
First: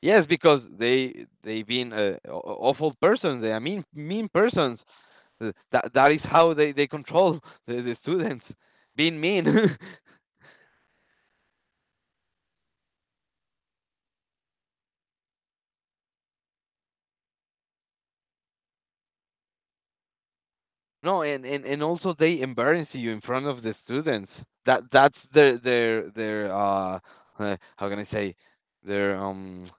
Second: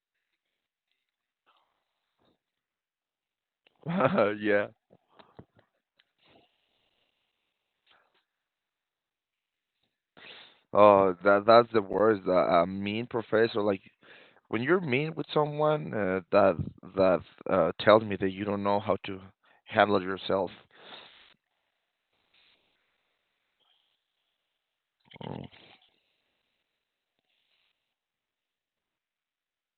[SPEAKER 1] Yes, because they been, awful persons. They are mean
[SPEAKER 2] Yeah.
[SPEAKER 1] persons. That is how they control the students, being mean.
[SPEAKER 2] Oh, that that's the worst. A mean professor, like when you're mean with someone, that tells me that you don't know how to handle yourself.
[SPEAKER 1] No, and also they embarrass you in front of the students. That that's
[SPEAKER 2] Mm,
[SPEAKER 1] their their their uh, uh how can I say, their,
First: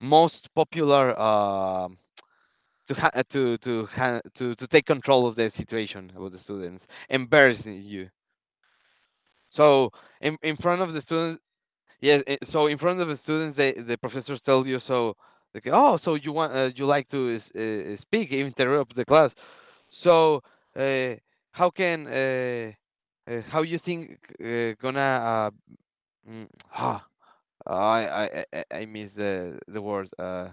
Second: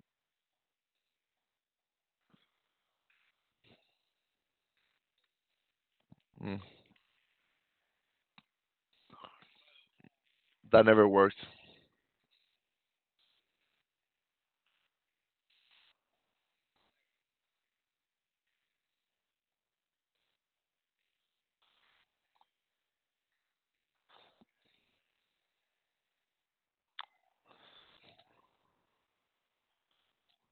[SPEAKER 1] most popular, to ha- to ha- to take control of the situation with the
[SPEAKER 2] mm,
[SPEAKER 1] students, embarrassing you. So in front
[SPEAKER 2] that
[SPEAKER 1] of the
[SPEAKER 2] never works.
[SPEAKER 1] students. Yes. So in front of the students, they, the professors tell you, so. Like, oh, so you want, you like to speak, interrupt the class. So, uh, how you think, gonna, uh, mm, ah, I miss the word,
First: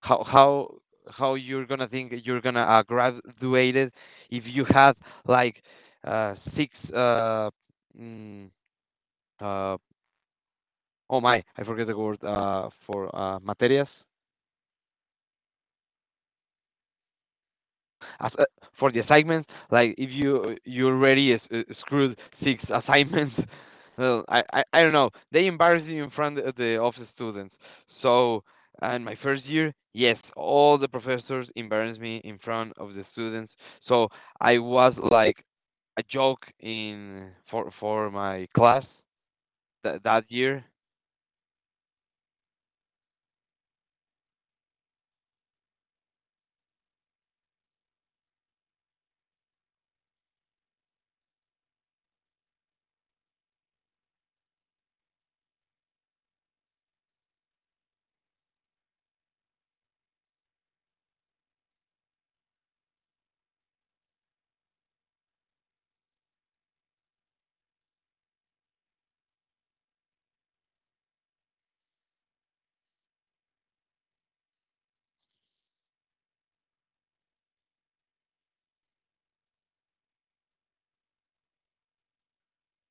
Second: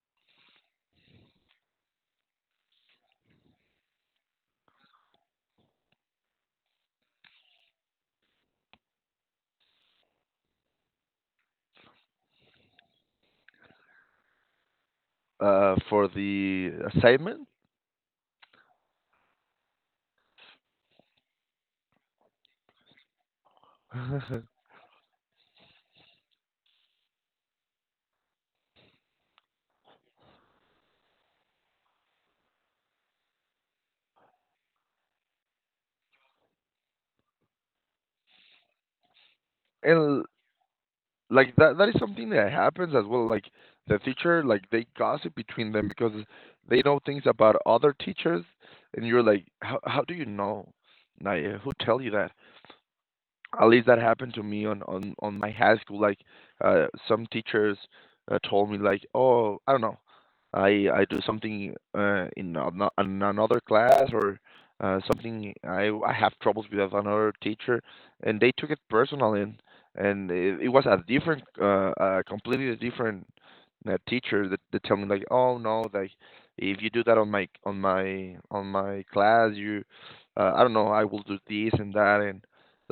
[SPEAKER 1] how, how you're gonna think you're gonna, graduate it if you have, like, six, mm, uh oh my, I forget the word, for, materias.
[SPEAKER 2] For the assignment,
[SPEAKER 1] As, for the assignments, like, if you already is, screwed six assignments. Well, I, I I don't know. They embarrass you in front of the students. So, and my first year, yes, all the professors embarrassed me in front of the students. So I was like a joke in, for my class, that
[SPEAKER 2] and
[SPEAKER 1] that year.
[SPEAKER 2] like that that is something that happens as well, like the teacher, like they gossip between them because they know things about other teachers, and you're like, how do you know, Naya, who tell you that? At least that happened to me on my high school. Like some teachers told me like, oh, I don't know, I do something in another class, or something I have troubles with another teacher, and they took it personally. And it was a different completely different teacher that tell me, like, "Oh no, like if you do that on my class, you I don't know, I will do this and that, and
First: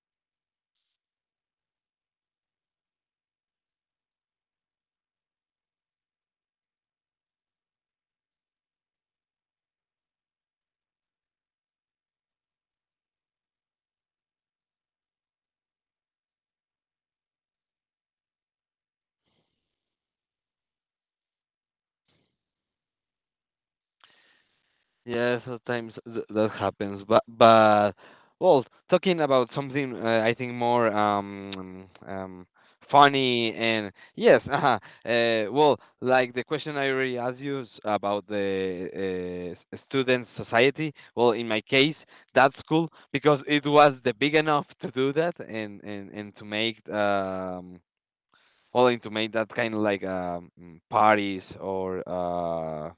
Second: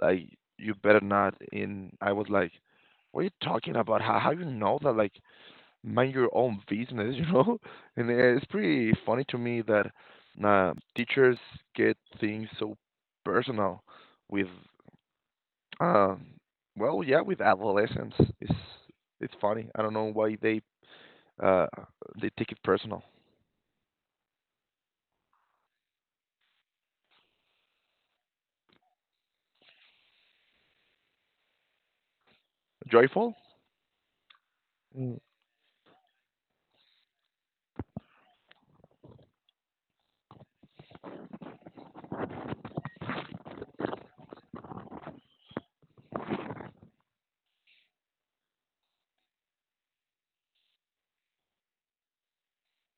[SPEAKER 2] like, you better not." And I was like, what are you talking about? How you know that? Like, mind your own business, you know? And it's pretty funny to me that teachers get things so personal with, um well, yeah, with adolescents. It's funny. I don't know why uh they take it personal.
[SPEAKER 1] Yeah, sometimes that happens. But well, talking about something, I think more,
[SPEAKER 2] Joyful?
[SPEAKER 1] funny, and yes.
[SPEAKER 2] Mm.
[SPEAKER 1] Like, the question I already asked you is about the, student society. Well, in my case, that's cool because it was the big enough to do that, and to make, and to make that kind of, like, parties, or,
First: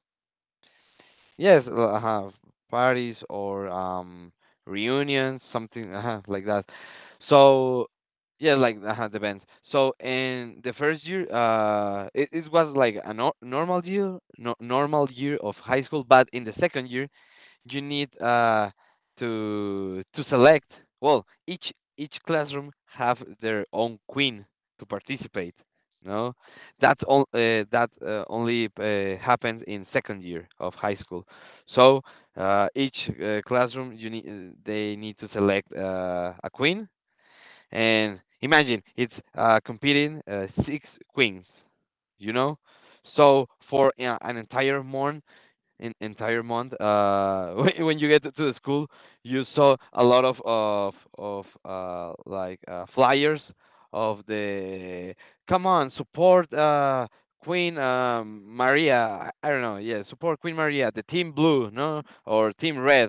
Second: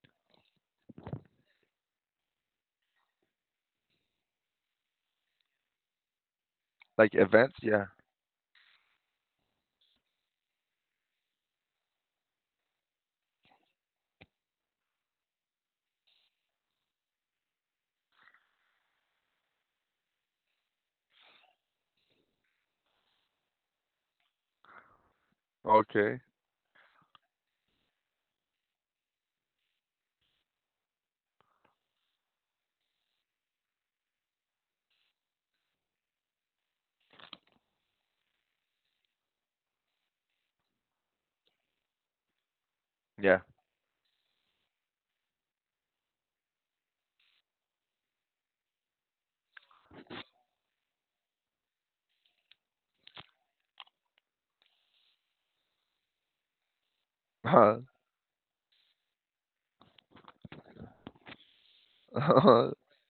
[SPEAKER 1] yes, well, parties, or, reunions, something, like that.
[SPEAKER 2] Like events? Yeah.
[SPEAKER 1] So yeah, like, depends. So in the first year, it was like a normal year, no, normal year of high school. But in the second year, you need, to select. Well, each classroom have their own queen to participate.
[SPEAKER 2] Okay.
[SPEAKER 1] No, that all, that only, happens in second year of high school. So, each classroom you need, they need to select, a queen, and imagine it's, competing, six queens. You know,
[SPEAKER 2] Yeah.
[SPEAKER 1] so for, an entire month, in entire month, when you get to the school, you saw a lot of like, flyers of the, come on, support, queen, Maria, I don't know, yeah, support queen Maria, the team blue, no, or team red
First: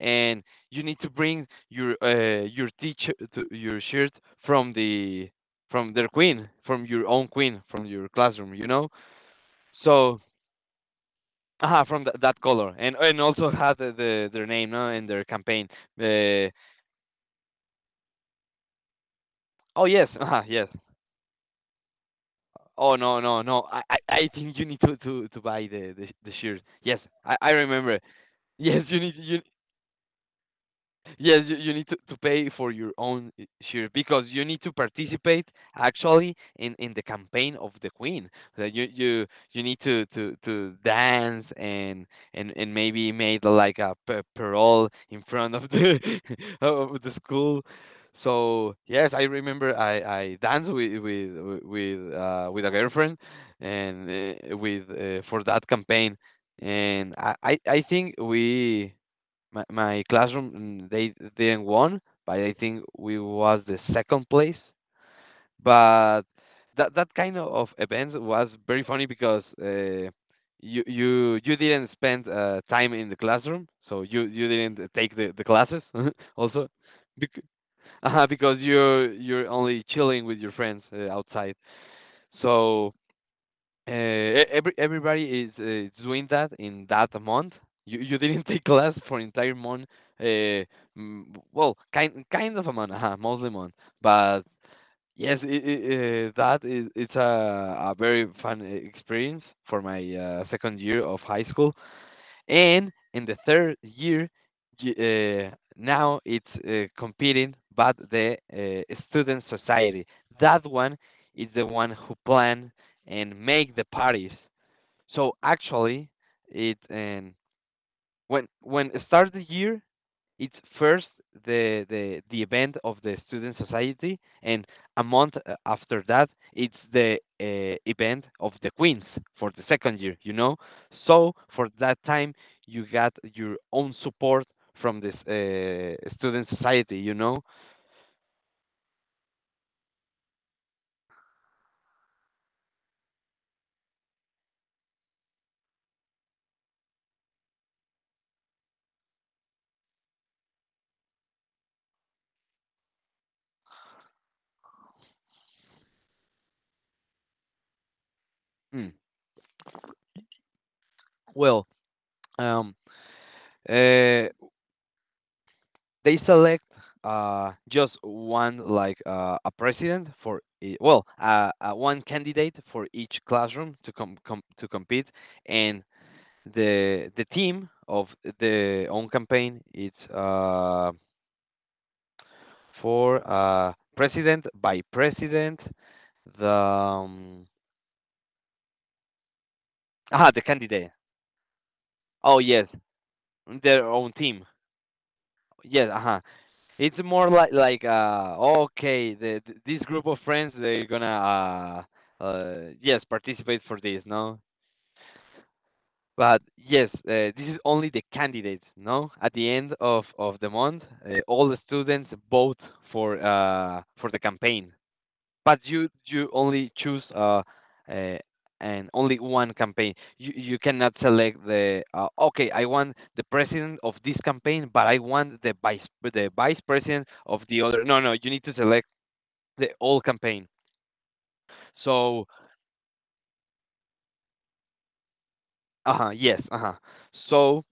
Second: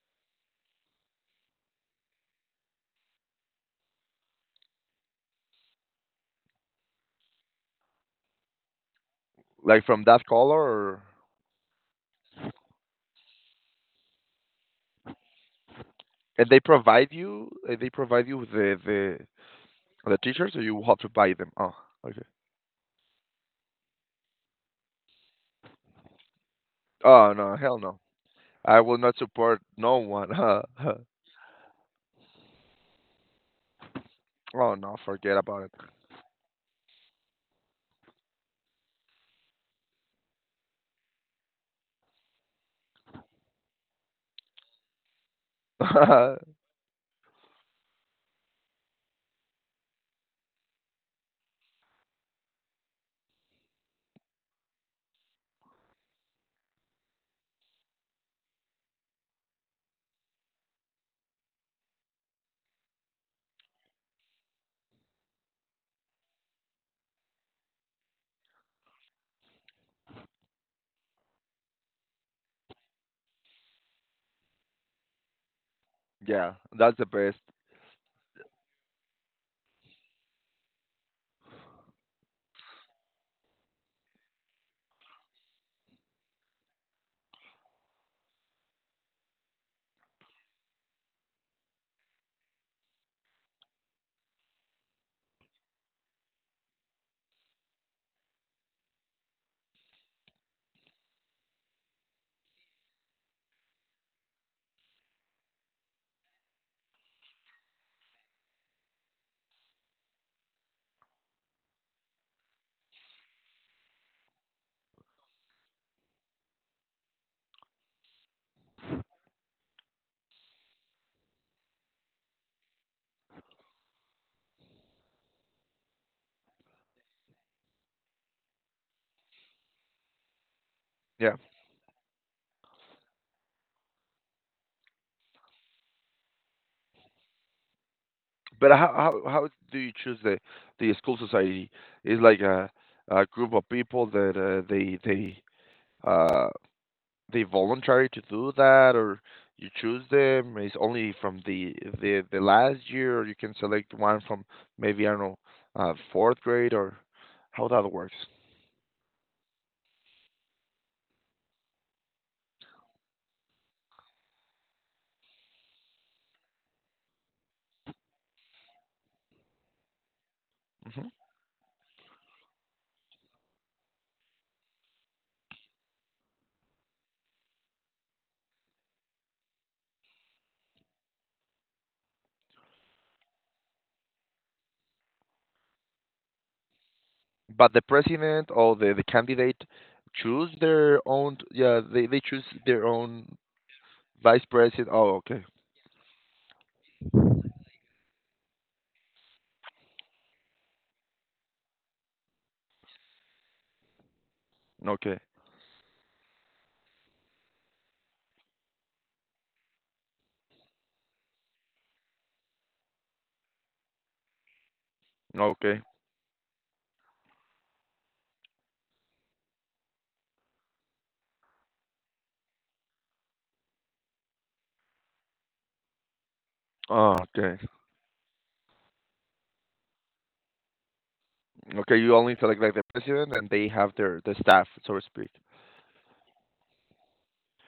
[SPEAKER 1] and You need to bring your, your teacher, to your shirt, from the, from their queen, from your own queen from your classroom.
[SPEAKER 2] Like from
[SPEAKER 1] So,
[SPEAKER 2] that color, or.
[SPEAKER 1] from that color, and also had their name, no, and their campaign.
[SPEAKER 2] And
[SPEAKER 1] Uh,
[SPEAKER 2] they provide you They provide you with the the
[SPEAKER 1] oh, yes,
[SPEAKER 2] the t-shirts, or
[SPEAKER 1] yes.
[SPEAKER 2] you have to buy them? Oh, okay.
[SPEAKER 1] Oh, no, no, no. I think you need to buy the shirt. Yes,
[SPEAKER 2] Oh
[SPEAKER 1] I
[SPEAKER 2] no, hell
[SPEAKER 1] remember.
[SPEAKER 2] no. I
[SPEAKER 1] Yes,
[SPEAKER 2] will
[SPEAKER 1] you need,
[SPEAKER 2] not
[SPEAKER 1] you,
[SPEAKER 2] support no one.
[SPEAKER 1] yes, you need to pay for your own share, because you need to
[SPEAKER 2] Oh no, forget
[SPEAKER 1] participate,
[SPEAKER 2] about it.
[SPEAKER 1] actually, in the campaign of the queen. So you need to dance, and, and maybe made like a parole in front of the of the school. So yes, I remember, I danced with a girlfriend, and with for that campaign, and, I think we, my classroom, they didn't won, but I think we was the second place. But that kind of events was very funny because, you didn't spend, time in the classroom, so you didn't take the classes,
[SPEAKER 2] Yeah,
[SPEAKER 1] also.
[SPEAKER 2] that's the best.
[SPEAKER 1] Bec- because you're only chilling with your friends, outside. So, everybody is, doing that in that month. You didn't take class for entire month. Uh, mm, well, kind of a month, mostly month. But yes, I that is, it's a very fun, experience for my, second year of high school. And in the third year, now it's, competing, but the, student society. That one is the one who plan and make the parties. So actually, it, when it starts the year, it's first the event of the student society, and a month, after that, it's the, event of the queens for the second year. So
[SPEAKER 2] Yeah.
[SPEAKER 1] for that time, you got your own support from this, student society.
[SPEAKER 2] But how do you choose the school society? Is like a group of people that uh they voluntary to do that, or you choose them? It's only from the last year, or you can select one from, maybe I don't know, fourth grade, or how that works?
[SPEAKER 1] Mm. well, um, uh, they select, just one, like, a president for,
[SPEAKER 2] Hmm.
[SPEAKER 1] one candidate for each classroom to compete. And the team of the own campaign, it's, for president by president, the,
[SPEAKER 2] But the president, or the candidate
[SPEAKER 1] the
[SPEAKER 2] choose
[SPEAKER 1] candidate.
[SPEAKER 2] their own? Yeah, they
[SPEAKER 1] Oh
[SPEAKER 2] choose
[SPEAKER 1] yes,
[SPEAKER 2] their own.
[SPEAKER 1] their own team.
[SPEAKER 2] Vice president, oh okay.
[SPEAKER 1] Yes, uh-huh. It's more, like, okay, this group of friends, they're gonna, yes, participate for this, no?
[SPEAKER 2] Okay.
[SPEAKER 1] But yes, this is only the candidates, no? At the end of the month, all the students vote for, for the campaign. But
[SPEAKER 2] Okay.
[SPEAKER 1] you only choose, uh and only one campaign. You cannot select the, okay, I want the president of this campaign, but I want the vice president
[SPEAKER 2] Oh,
[SPEAKER 1] of
[SPEAKER 2] okay.
[SPEAKER 1] the other. No, no. You need to select the all campaign.
[SPEAKER 2] Okay, you
[SPEAKER 1] So
[SPEAKER 2] only select like the president, and they have their, the staff, so to speak.
[SPEAKER 1] uh huh. Yes. Uh huh. So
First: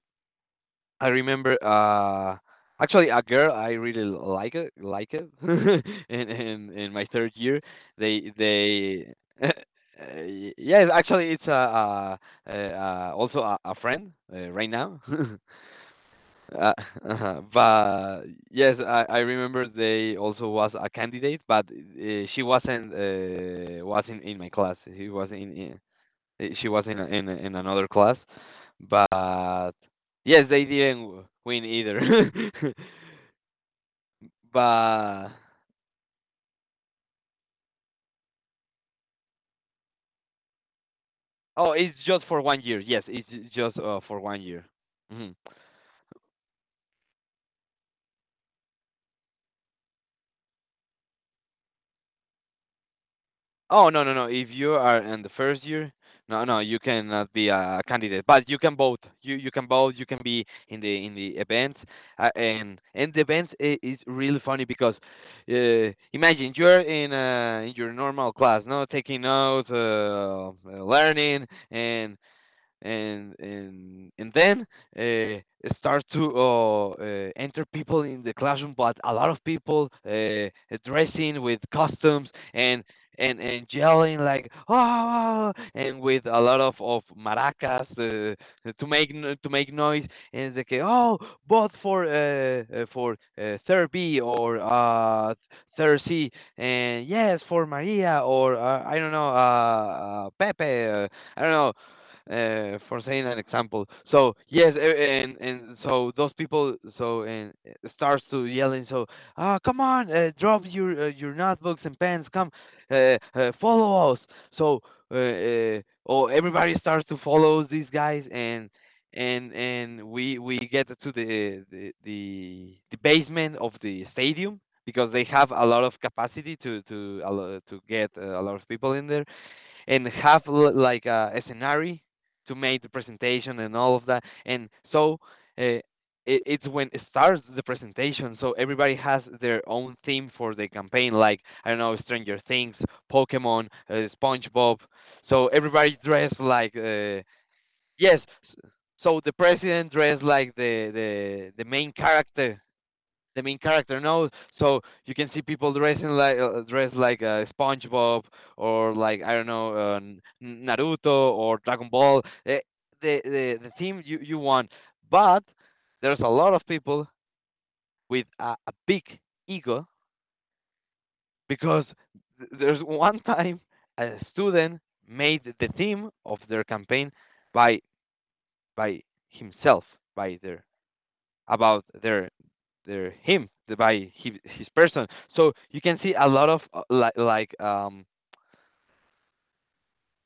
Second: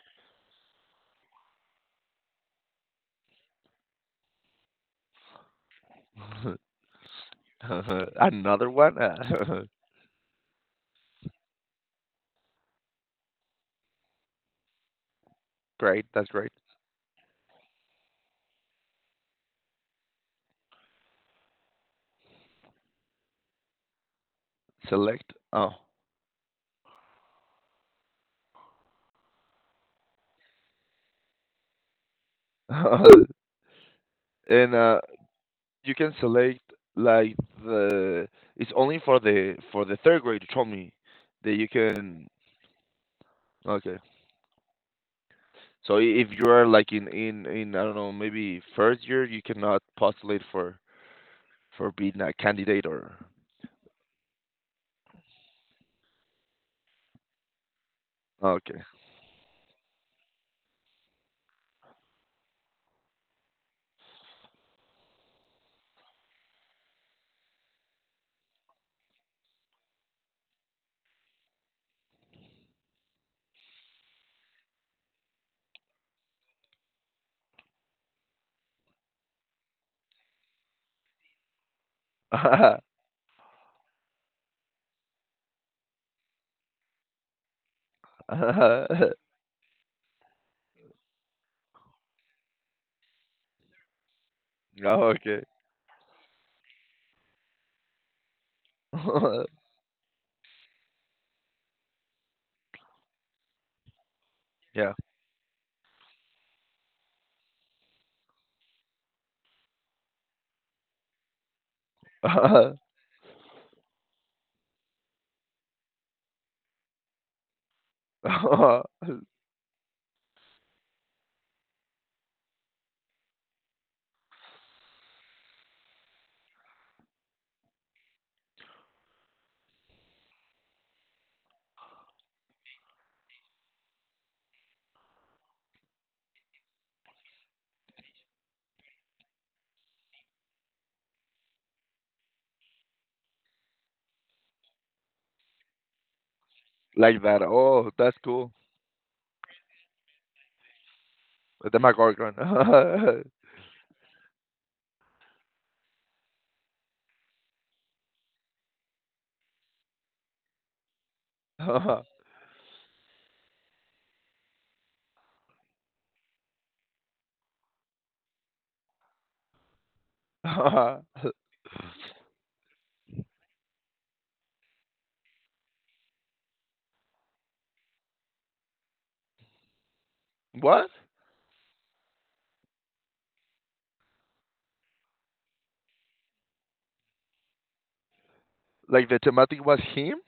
[SPEAKER 1] I remember, actually, a girl I really like it, in in in my third year, they
[SPEAKER 2] Another one.
[SPEAKER 1] they uh, yeah, actually, it's a, also a friend, right now.
[SPEAKER 2] Great, that's great.
[SPEAKER 1] uh, but yes, I remember, they also was a candidate, but, she wasn't, was in my class, she was
[SPEAKER 2] Select? Oh.
[SPEAKER 1] she was in another class. But yes, they didn't win either.
[SPEAKER 2] And
[SPEAKER 1] But
[SPEAKER 2] you can select, like the it's only for the third grade, you told me, that you
[SPEAKER 1] oh, it's just
[SPEAKER 2] can.
[SPEAKER 1] for one year. Yes, it's just,
[SPEAKER 2] Okay.
[SPEAKER 1] for one year. Mhm.
[SPEAKER 2] So if you are like in I don't know, maybe first year, you cannot postulate for being a candidate, or.
[SPEAKER 1] Oh, no, no, no. If you are in the first year, no, no, you cannot be a candidate, but you can
[SPEAKER 2] Okay.
[SPEAKER 1] vote. You can vote. You can be in the, events. And The events, is really funny, because, imagine you're in your normal class, no, taking notes, learning, and then, start to, enter people in the classroom, but a lot of people, dressing with costumes, and and yelling, like, oh, oh, oh, and with a lot of maracas, to make to make noise, and they say, oh, vote for, third B, or,
[SPEAKER 2] Oh, okay.
[SPEAKER 1] third C, and yes, for Maria, or, I don't know, Pepe, I don't know, for saying an example. So yes,
[SPEAKER 2] Yeah.
[SPEAKER 1] and so those people, so, and, starts to yelling. So, come on, drop your, your notebooks and pens. Come, follow us. So, uh, uh, oh, everybody starts to follow these guys, and. And we get to the basement of the stadium, because they have a lot of capacity to to get, a lot of people in there, and have like a scenario to make the presentation and all of that. And so, uh, it, it's when it starts the presentation. So everybody has their own theme for the campaign, like, I don't know, Stranger Things, Pokemon, SpongeBob. So everybody dressed like,
[SPEAKER 2] Like that. Oh, that's
[SPEAKER 1] yes.
[SPEAKER 2] cool.
[SPEAKER 1] So the president dressed like the the
[SPEAKER 2] The
[SPEAKER 1] the main
[SPEAKER 2] Demogorgon.
[SPEAKER 1] character, the main character knows. So you can see people dressing like, dressed like, SpongeBob, or, like, I don't know, Naruto or Dragon Ball. The theme you want, but there's a lot of people with a big ego because there's one time a student made the theme of their campaign by by himself by their
[SPEAKER 2] What?
[SPEAKER 1] about their him by his person. So you can see a lot of
[SPEAKER 2] Like the thematic was him?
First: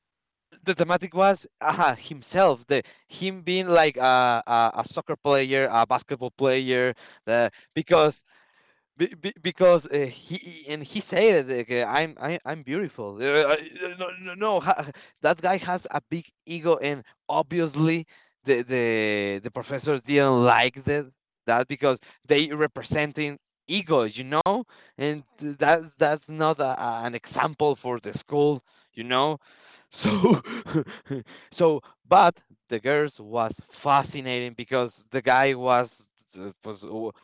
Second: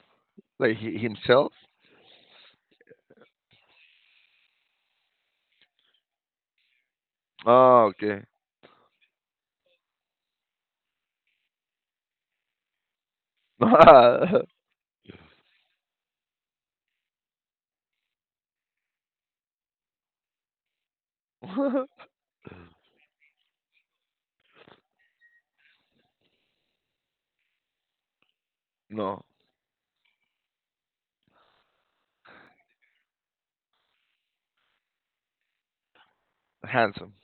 [SPEAKER 1] the
[SPEAKER 2] Like he
[SPEAKER 1] thematic was
[SPEAKER 2] himself?
[SPEAKER 1] himself, the him being like a soccer player, a basketball player, the
[SPEAKER 2] Oh,
[SPEAKER 1] because
[SPEAKER 2] okay.
[SPEAKER 1] Be, be, because uh, he and he said it, like, I'm beautiful. No, no, no, ha, that guy has a big ego, and obviously the professors didn't like that because they representing egos, and that's not an example for the school, you
[SPEAKER 2] No,
[SPEAKER 1] know. So so but the girls was fascinating because the guy was.
[SPEAKER 2] handsome.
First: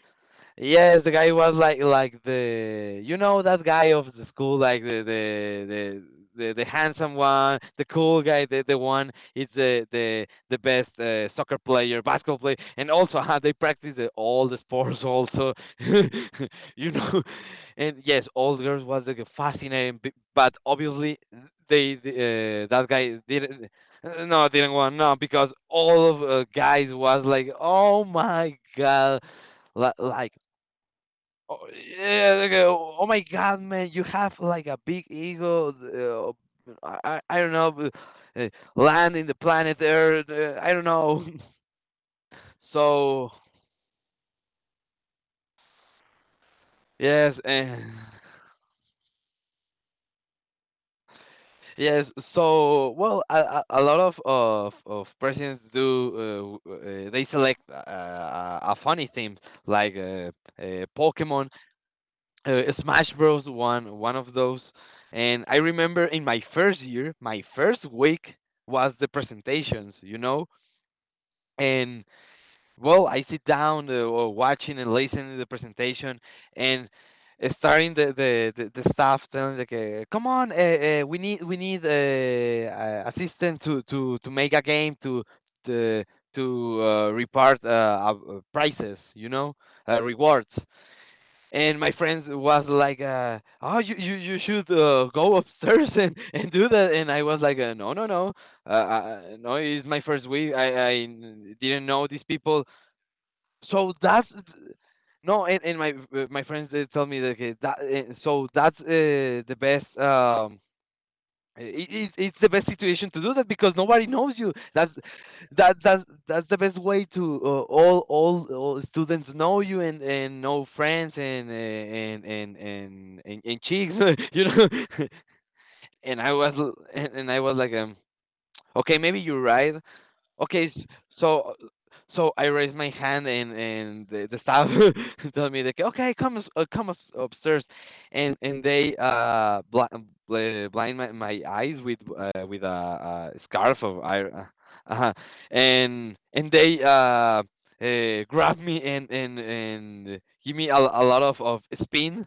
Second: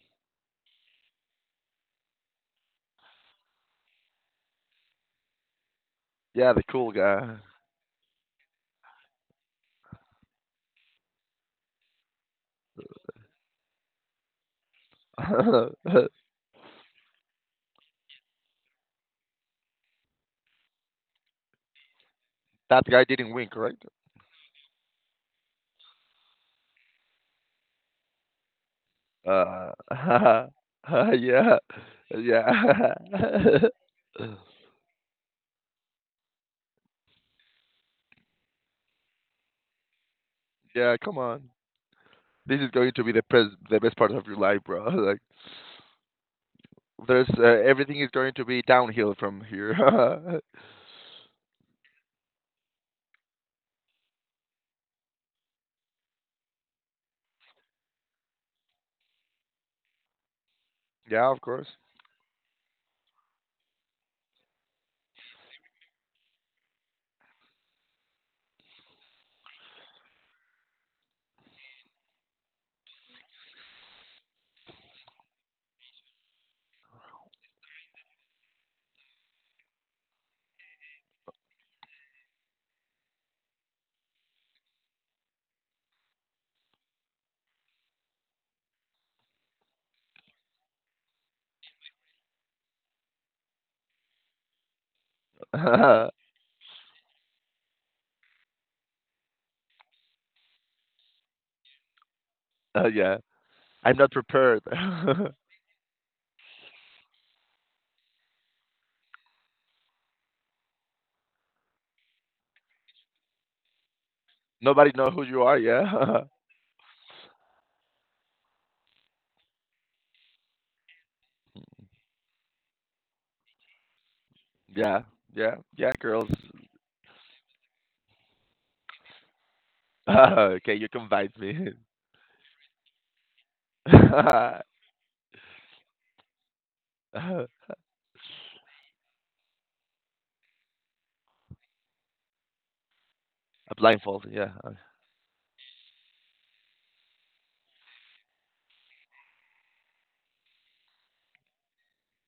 [SPEAKER 1] Yes, the guy was like the you know that guy of the school, like
[SPEAKER 2] Yeah, the
[SPEAKER 1] the
[SPEAKER 2] cool
[SPEAKER 1] handsome
[SPEAKER 2] guy.
[SPEAKER 1] one, the cool guy, the one it's the best soccer player, basketball player, and also how they practice all the sports also, you know, and yes, all girls was like fascinating, but obviously they, the
[SPEAKER 2] That
[SPEAKER 1] that
[SPEAKER 2] guy
[SPEAKER 1] guy
[SPEAKER 2] didn't wink,
[SPEAKER 1] didn't.
[SPEAKER 2] right?
[SPEAKER 1] No, didn't want no because all of guys was like, oh my God,
[SPEAKER 2] Uh,
[SPEAKER 1] li- like oh,
[SPEAKER 2] yeah,
[SPEAKER 1] yeah, like,
[SPEAKER 2] yeah,
[SPEAKER 1] oh my God, man, you have like a big ego. I don't know, but, land in the planet Earth. I don't
[SPEAKER 2] yeah. Come
[SPEAKER 1] know.
[SPEAKER 2] on, this is going to be
[SPEAKER 1] So
[SPEAKER 2] the best part of your life, bro. Like, there's
[SPEAKER 1] yes, and
[SPEAKER 2] everything is going to be downhill from here.
[SPEAKER 1] yes. So well, a lot of presidents do. They select a funny theme like
[SPEAKER 2] Yeah, of
[SPEAKER 1] Pokemon,
[SPEAKER 2] course.
[SPEAKER 1] Smash Bros., one of those, and I remember in my first year, my first week was the presentations, and well, I sit down watching and listening to the presentation, and starting the staff telling like, come on, we need assistance to make a game to to report prizes, rewards. And my friend was like oh you should go upstairs and do that. And I was like no, no, no, uh, uh no, it's my first week. I I didn't know these people,
[SPEAKER 2] Yeah.
[SPEAKER 1] so
[SPEAKER 2] I'm not
[SPEAKER 1] that's
[SPEAKER 2] prepared.
[SPEAKER 1] no. And my friends they tell me that okay, that so that's the best it's the best situation to do that because nobody knows you. That's
[SPEAKER 2] Nobody know who you are,
[SPEAKER 1] that that's
[SPEAKER 2] yeah?
[SPEAKER 1] that's the best way to all students know you and know friends and and chicks, you know.
[SPEAKER 2] Yeah, yeah, yeah,
[SPEAKER 1] and
[SPEAKER 2] girls.
[SPEAKER 1] I was and I was like, okay, maybe you're right. Okay,
[SPEAKER 2] Okay, you convince
[SPEAKER 1] so
[SPEAKER 2] me.
[SPEAKER 1] so I raised my hand and the
[SPEAKER 2] A
[SPEAKER 1] staff told me like, okay, come us upstairs, and they blind my eyes with a scarf of
[SPEAKER 2] blindfold,
[SPEAKER 1] iron.
[SPEAKER 2] yeah.
[SPEAKER 1] Uh-huh. And they grabbed me and give me a lot of spins,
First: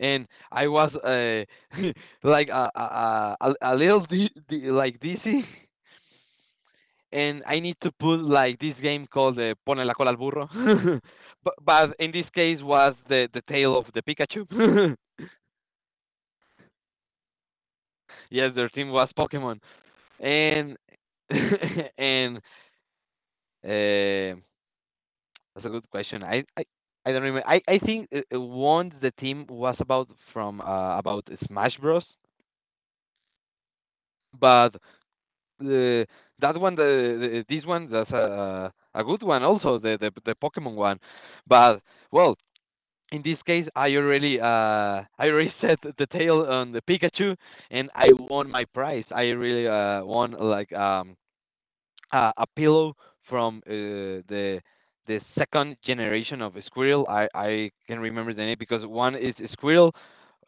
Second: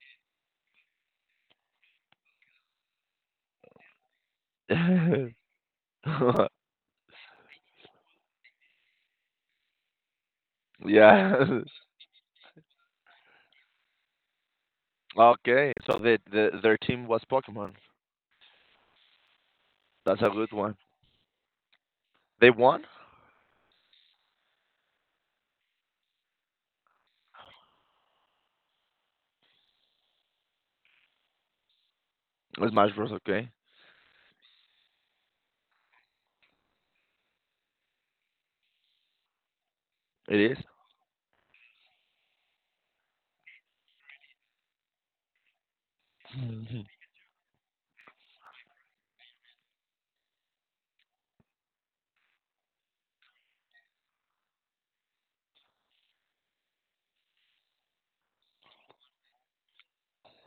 [SPEAKER 1] and I was like a little like dizzy,
[SPEAKER 2] Yeah.
[SPEAKER 1] and I need to put like this game called Pone la cola al burro, but in this case was the tail of the Pikachu.
[SPEAKER 2] Okay, so their team was Pokemon.
[SPEAKER 1] Yes, their team was Pokemon,
[SPEAKER 2] That's a good one.
[SPEAKER 1] and and
[SPEAKER 2] They won?
[SPEAKER 1] uh, that's a good question. I don't remember. I think one the team was about from about Smash Bros,
[SPEAKER 2] Smash Bros, okay.
[SPEAKER 1] but uh, that one the this one that's a good one also the
[SPEAKER 2] It is?
[SPEAKER 1] Pokemon one, but well in this case, I already set the tail on the
[SPEAKER 2] Mhm.
[SPEAKER 1] Pikachu, and I won my prize. I really won like a pillow from the second generation of Squirrel. I can remember the name because one is Squirrel,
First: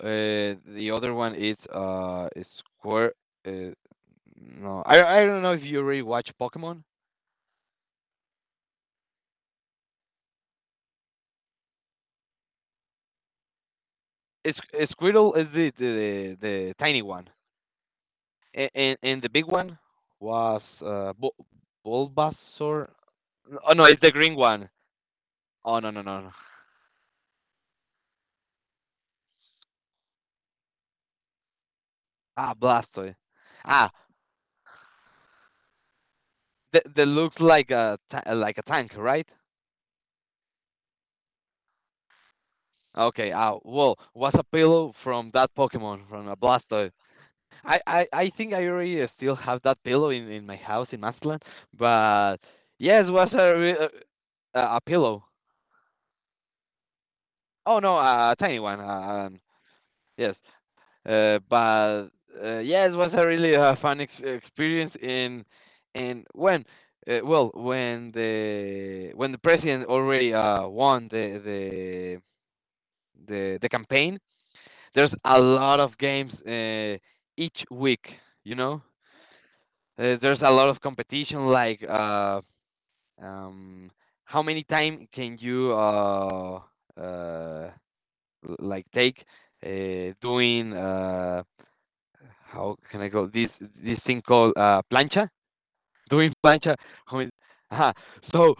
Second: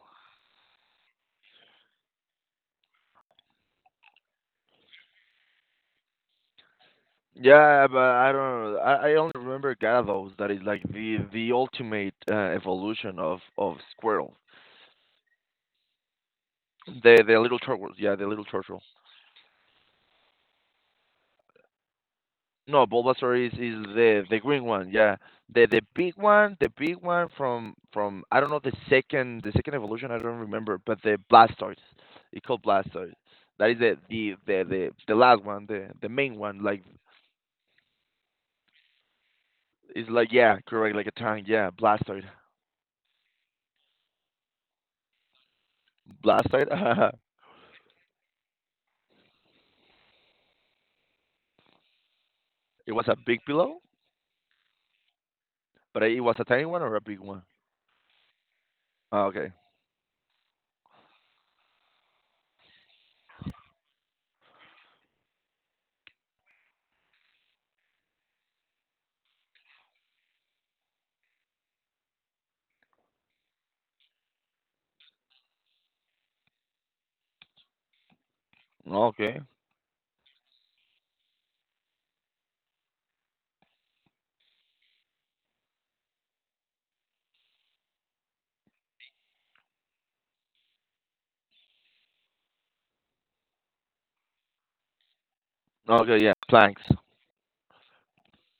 [SPEAKER 1] the other one is Squir. Uh, no, I don't know if you already watch Pokemon.
[SPEAKER 2] Yeah, but I don't know. I only remember Gyarados, that is like the ultimate evolution of Squirtle.
[SPEAKER 1] It's Squirtle is the tiny
[SPEAKER 2] The
[SPEAKER 1] one.
[SPEAKER 2] the little turtle, yeah, the little
[SPEAKER 1] A-
[SPEAKER 2] turtle.
[SPEAKER 1] And and the big one was
[SPEAKER 2] No,
[SPEAKER 1] Bulbasaur.
[SPEAKER 2] Bulbasaur is
[SPEAKER 1] Oh
[SPEAKER 2] is
[SPEAKER 1] no, it's the
[SPEAKER 2] the
[SPEAKER 1] green
[SPEAKER 2] the green
[SPEAKER 1] one.
[SPEAKER 2] one, yeah. The
[SPEAKER 1] Oh,
[SPEAKER 2] the
[SPEAKER 1] no, no,
[SPEAKER 2] big
[SPEAKER 1] no, no.
[SPEAKER 2] one, the big one from I don't know, the second evolution, I don't remember, but the Blastoise, it's
[SPEAKER 1] Ah,
[SPEAKER 2] called Blastoise.
[SPEAKER 1] Blastoise.
[SPEAKER 2] That is
[SPEAKER 1] Ah,
[SPEAKER 2] the last one, the main one. Like,
[SPEAKER 1] that looks like like a tank, right?
[SPEAKER 2] it's like, yeah, correct, like a tank, yeah, Blastoise,
[SPEAKER 1] Okay. Ah, well, what's a pillow from that Pokemon from a Blastoise?
[SPEAKER 2] Blastoise.
[SPEAKER 1] I think I already still have that pillow in my house in Mazatlán, but
[SPEAKER 2] It
[SPEAKER 1] yes,
[SPEAKER 2] was a
[SPEAKER 1] was
[SPEAKER 2] big pillow,
[SPEAKER 1] a pillow.
[SPEAKER 2] but it was a tiny one or a big one.
[SPEAKER 1] Oh no, a tiny one.
[SPEAKER 2] Ah,
[SPEAKER 1] Um,
[SPEAKER 2] okay,
[SPEAKER 1] yes. But Yeah, it was a really fun experience. In and when well when the president already won the campaign, there's a lot of games each week. You know,
[SPEAKER 2] okay,
[SPEAKER 1] there's a lot of competition like um, how many time can you uh, like take doing how can I go? This thing called plancha,
[SPEAKER 2] okay, yeah.
[SPEAKER 1] doing plancha.
[SPEAKER 2] Planks.
[SPEAKER 1] I mean, uh, so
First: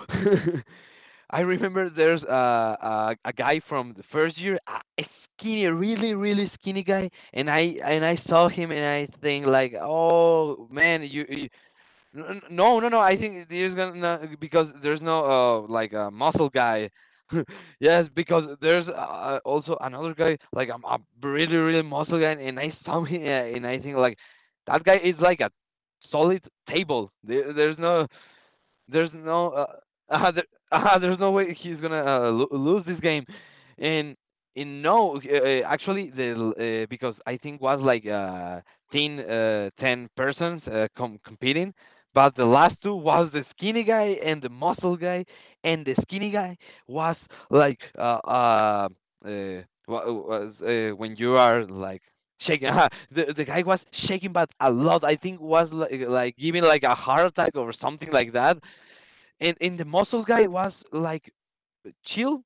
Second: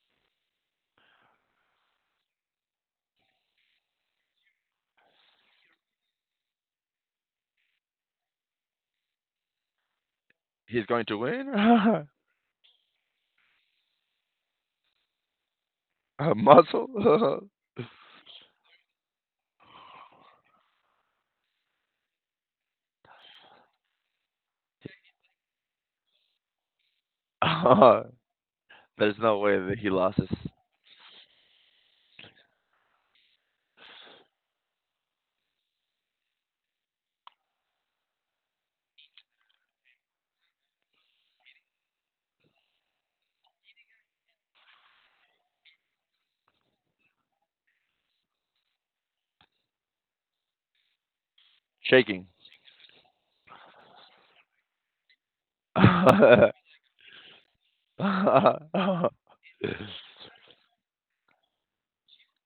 [SPEAKER 1] I remember there's a guy from the first year, a skinny, really really skinny guy, and I saw him and I think like, oh
[SPEAKER 2] He's
[SPEAKER 1] man,
[SPEAKER 2] going to
[SPEAKER 1] you...
[SPEAKER 2] win.
[SPEAKER 1] No, no, no. I think there's gonna no, because there's no like a
[SPEAKER 2] A
[SPEAKER 1] muscle
[SPEAKER 2] muscle?
[SPEAKER 1] guy.
[SPEAKER 2] Mussel?
[SPEAKER 1] Yes, because there's also another guy like I'm a really really muscle guy, and I saw him, and I think like that guy is like a solid table. There's
[SPEAKER 2] There's no
[SPEAKER 1] no
[SPEAKER 2] way that he lost his.
[SPEAKER 1] uh, there, there's no way he's gonna lose this game, and in no actually the because I think was like 10, 10 persons competing, but the last two was the skinny guy and the muscle guy, and the skinny guy was like uh uh, uh when you are like
[SPEAKER 2] Shaking.
[SPEAKER 1] shaking. The the guy was shaking, but a lot. I think was like, giving like a heart attack or something like that. And and the muscle guy was like chill.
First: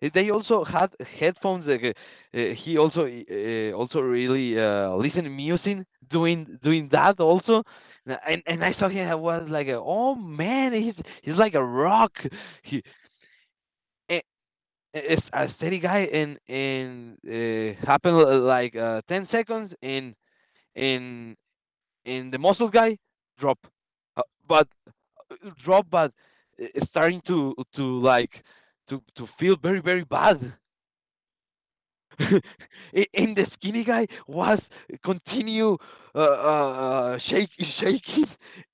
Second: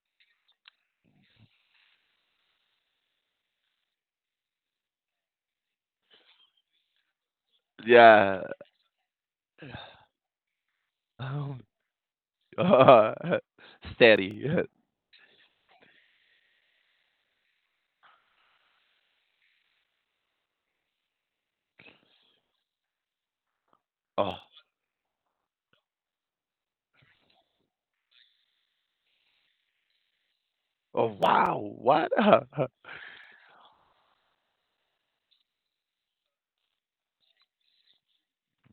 [SPEAKER 1] They also had headphones. Like, he also also really listened music, doing that also. N-
[SPEAKER 2] Yeah.
[SPEAKER 1] And and I saw him. I was like, oh man, he's like
[SPEAKER 2] Um,
[SPEAKER 1] a rock. He
[SPEAKER 2] uh,
[SPEAKER 1] a,
[SPEAKER 2] Steady.
[SPEAKER 1] a A steady guy. And happened like 10 seconds, and and the muscle guy drop. Uh,
[SPEAKER 2] Oh,
[SPEAKER 1] but drop, but starting to like to feel very very bad.
[SPEAKER 2] oh wow. What?
[SPEAKER 1] And the skinny guy was continue uh, uh uh, shake, shaking,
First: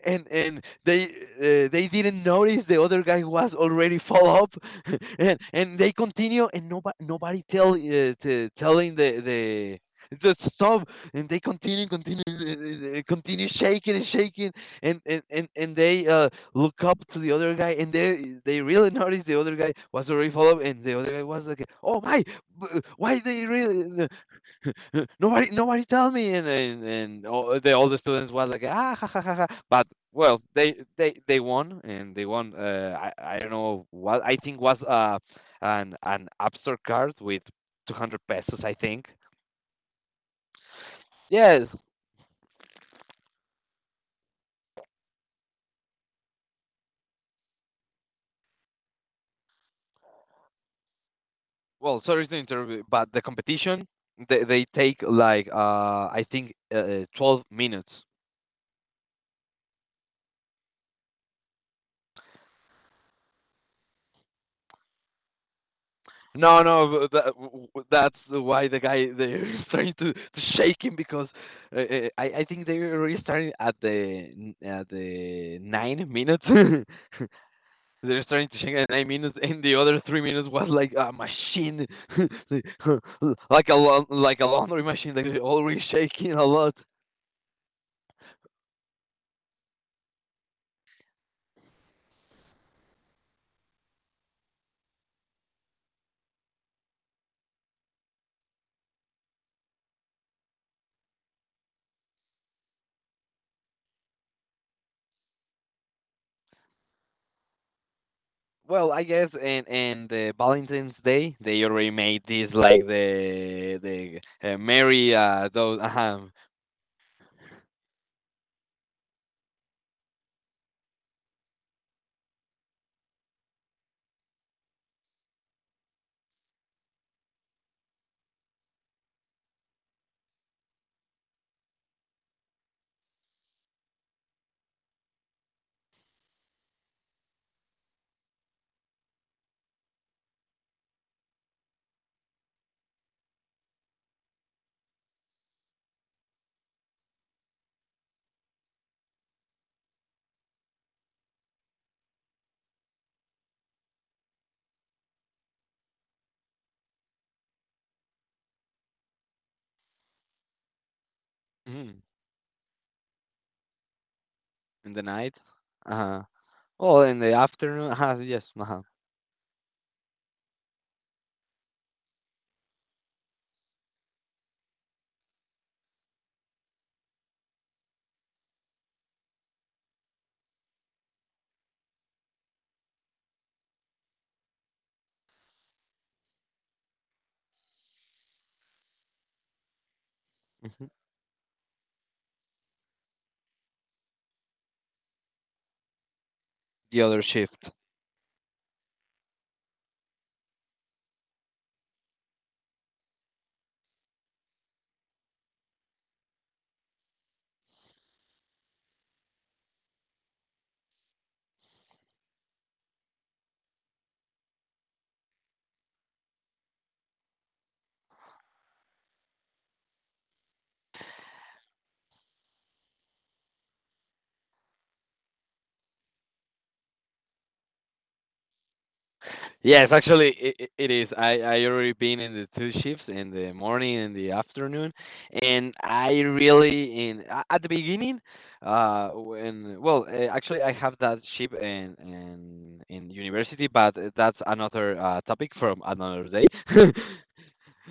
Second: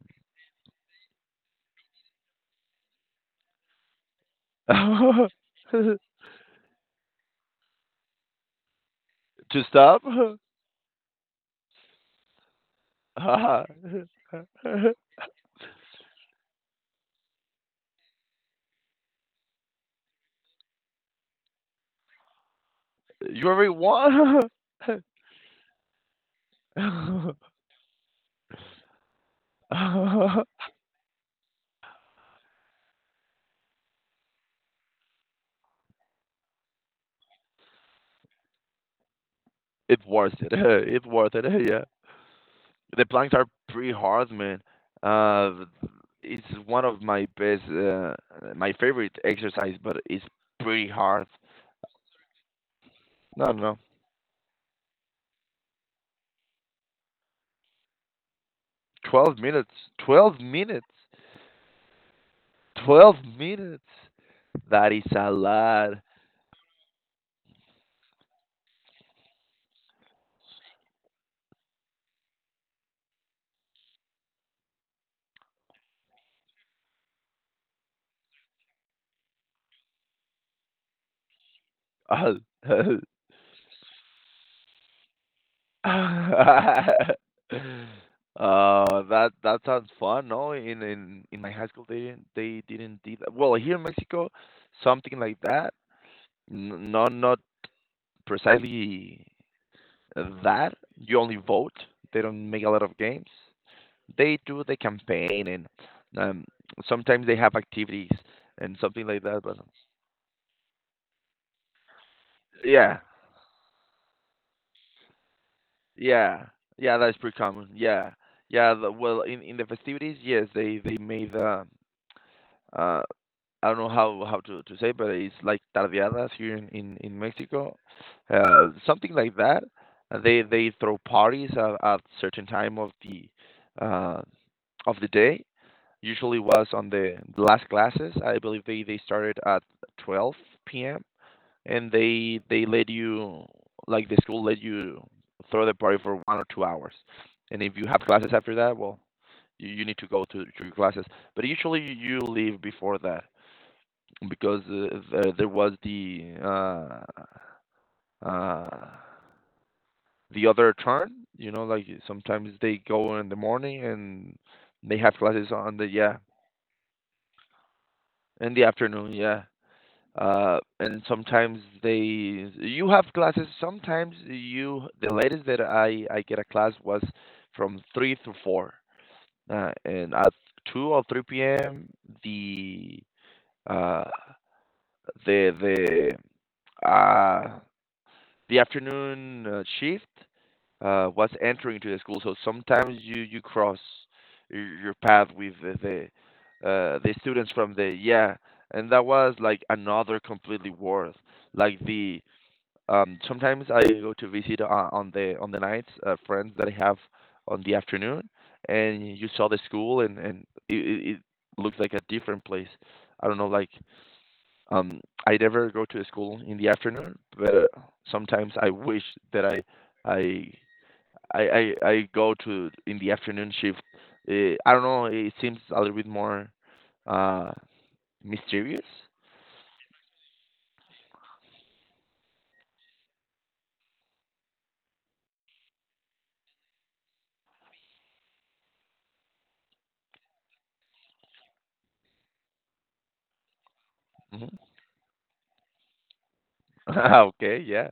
[SPEAKER 1] and they didn't notice the other guy was already fall up. And and they
[SPEAKER 2] To
[SPEAKER 1] continue, and nobody telling
[SPEAKER 2] stop?
[SPEAKER 1] the stop, and they continue shaking and shaking, and they look up to the other guy, and they really notice the other guy was already followed, and the other guy was like, "Oh my, why they
[SPEAKER 2] You already
[SPEAKER 1] really
[SPEAKER 2] won?
[SPEAKER 1] nobody tell me?" And the all the students was like, "Ah ha ha ha ha," but well, they won, and they won. I don't know what I think was an absurd card with 200 pesos, I think.
[SPEAKER 2] It's worth it. It's worth it.
[SPEAKER 1] Yes.
[SPEAKER 2] Yeah. The planks are pretty hard, man. Uh, it's one of my best, my favorite exercise, but it's pretty hard.
[SPEAKER 1] Well, sorry to interrupt, but the
[SPEAKER 2] No, no, no.
[SPEAKER 1] competition they take like I think 12 minutes.
[SPEAKER 2] 12 minutes, 12 minutes, 12 minutes. That is a lot.
[SPEAKER 1] No, no, that's why the guy they're trying to shake him because I think they're already starting at the 9 minutes. They're starting to shake at 9 minutes, and the other 3 minutes was like a machine,
[SPEAKER 2] Oh,
[SPEAKER 1] like like like a laundry machine. Like they're already shaking a lot.
[SPEAKER 2] that sounds fun. No, in my high school they didn't do that. Well, here in Mexico, something like that. Not precisely. Mm-hmm. That you only vote. They don't make a lot of games. They do the campaign and, um, sometimes they have activities and
[SPEAKER 1] Well, I
[SPEAKER 2] something like
[SPEAKER 1] guess
[SPEAKER 2] that. But
[SPEAKER 1] in the Valentine's Day they already made this like
[SPEAKER 2] yeah,
[SPEAKER 1] the Mary those
[SPEAKER 2] yeah, yeah, that's pretty common. Yeah, yeah. Well, in the festivities, yes, they made the, uh, I don't know how to say, but it's like tardeadas here in Mexico, something like that. They throw parties at certain time uh, of the day. Usually was on the last classes. I believe they started at 12 p.m., and they let you like the school let you throw the party for 1 or 2 hours, and if you have classes after that, well, you need to go to your classes. But usually you leave before that because, there was uh, the other turn. You know, like
[SPEAKER 1] Mm.
[SPEAKER 2] sometimes they go in the morning, and
[SPEAKER 1] In
[SPEAKER 2] they
[SPEAKER 1] the
[SPEAKER 2] have
[SPEAKER 1] night.
[SPEAKER 2] classes on the,
[SPEAKER 1] Uh
[SPEAKER 2] yeah,
[SPEAKER 1] huh. Well, in the afternoon, yes.
[SPEAKER 2] in the
[SPEAKER 1] Uh huh.
[SPEAKER 2] afternoon. Yeah, and sometimes they you have classes. Sometimes you the latest that I get a class was from 3 to 4, and at 2 or 3 p.m., the uh the the uh the afternoon shift was entering to the school. So sometimes you cross your path with
[SPEAKER 1] The
[SPEAKER 2] the
[SPEAKER 1] other
[SPEAKER 2] students
[SPEAKER 1] shift.
[SPEAKER 2] from the, yeah, and that was like another completely worth. Like the sometimes I go to visit, on the nights, friends that I have on the afternoon, and you saw the school, and it looked like a different place. I don't know, like, um, I never go to school in the afternoon, but sometimes I wish that I I I go to in the afternoon shift. I don't know. It seems a little bit more, uh, mysterious.
[SPEAKER 1] Yes, actually, it is. I already been in the two shifts in the morning and the afternoon, and I really at the beginning, when well, actually I have that shift in university, but that's
[SPEAKER 2] Hmm.
[SPEAKER 1] another topic from another day.
[SPEAKER 2] Okay. Yeah.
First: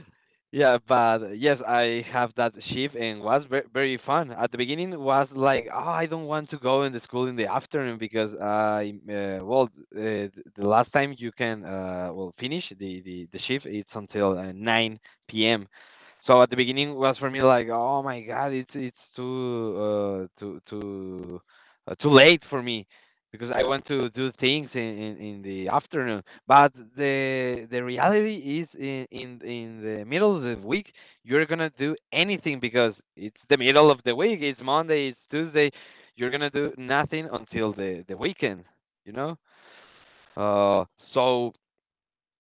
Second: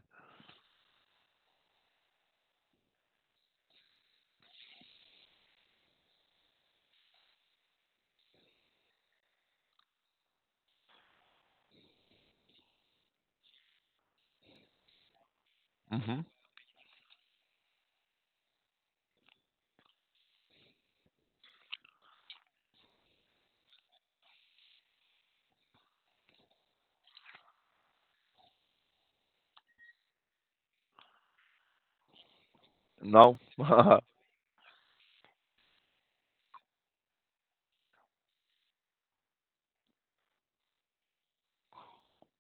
[SPEAKER 1] Yeah, but yes, I have that shift and was very, very fun. At the beginning, was like, oh, I don't want to go in the school in the afternoon because the last time you can, well, finish the shift, it's until 9 p.m.
[SPEAKER 2] Hmm.
[SPEAKER 1] So at the beginning was for me like, oh my God, it's too too too late for me because I want to do things in the afternoon. But the reality is in the middle of the week you're gonna do anything because
[SPEAKER 2] No.
[SPEAKER 1] it's the middle of the week. It's Monday. It's Tuesday. You're gonna do nothing until the weekend. You know. Uh. So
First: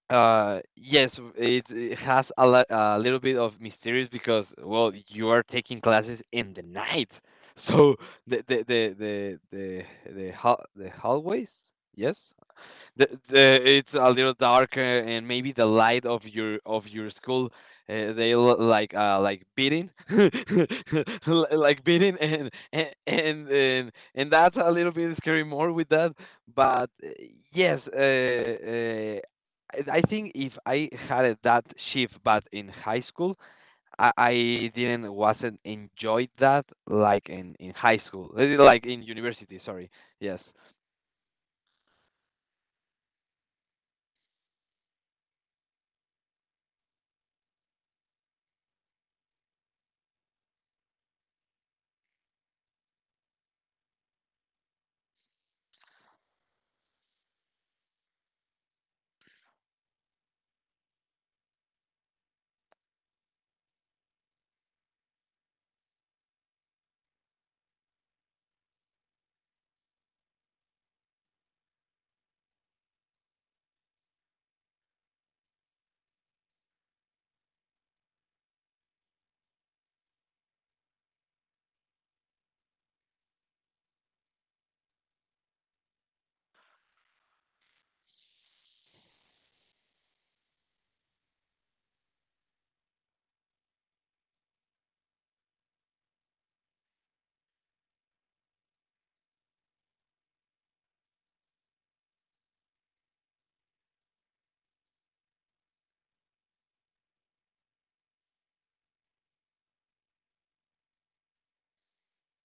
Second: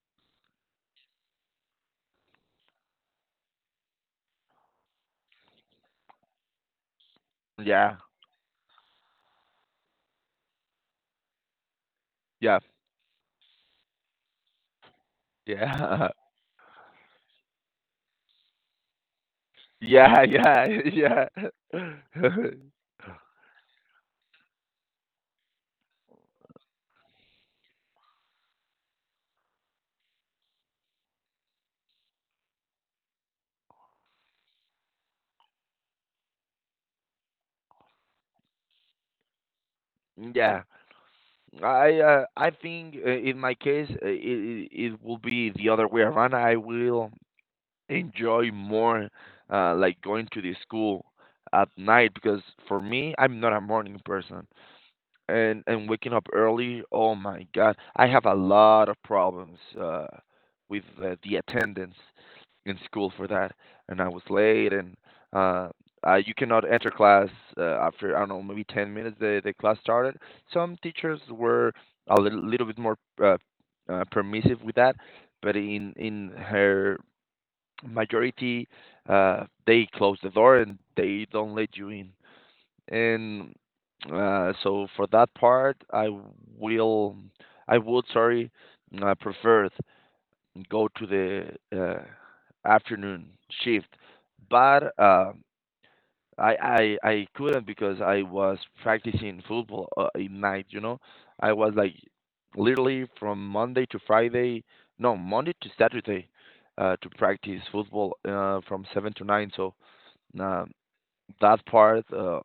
[SPEAKER 1] yes, it has a, a little bit of mysterious because well, you are taking classes in the night, so
[SPEAKER 2] Yeah.
[SPEAKER 1] the the the the the the, hall the hallways, yes,
[SPEAKER 2] Yeah.
[SPEAKER 1] the it's a little darker and maybe the light
[SPEAKER 2] Yeah.
[SPEAKER 1] of your school, they look like beating.
[SPEAKER 2] Yeah, yeah, yeah,
[SPEAKER 1] Like beating, and that's a little bit scary more with that, but yes uh, uh I think if I had it that shift but in high school, I didn't wasn't enjoyed that like in high school. Like in university, sorry. Yes.
[SPEAKER 2] yeah. I think, in my case, it will be the other way around. I will enjoy more, like going to the school at night, because for me, I'm not a morning person, and waking up early, oh my god, I have a lot of problems with, the attendance in school for that, and I was late, and uh, you cannot enter class after, I don't know, maybe 10 minutes the class started. Some teachers were a little bit more, uh, permissive with that, but in her majority, they close the door and they don't let you in. And, so for that part, I will, I would, sorry, I prefer go to the, afternoon shift. But, I couldn't because I was practicing football, at night. You know, I was like literally from Monday to Friday, no Monday to Saturday, to practice football from 7 to 9. So, uh, that part, uh,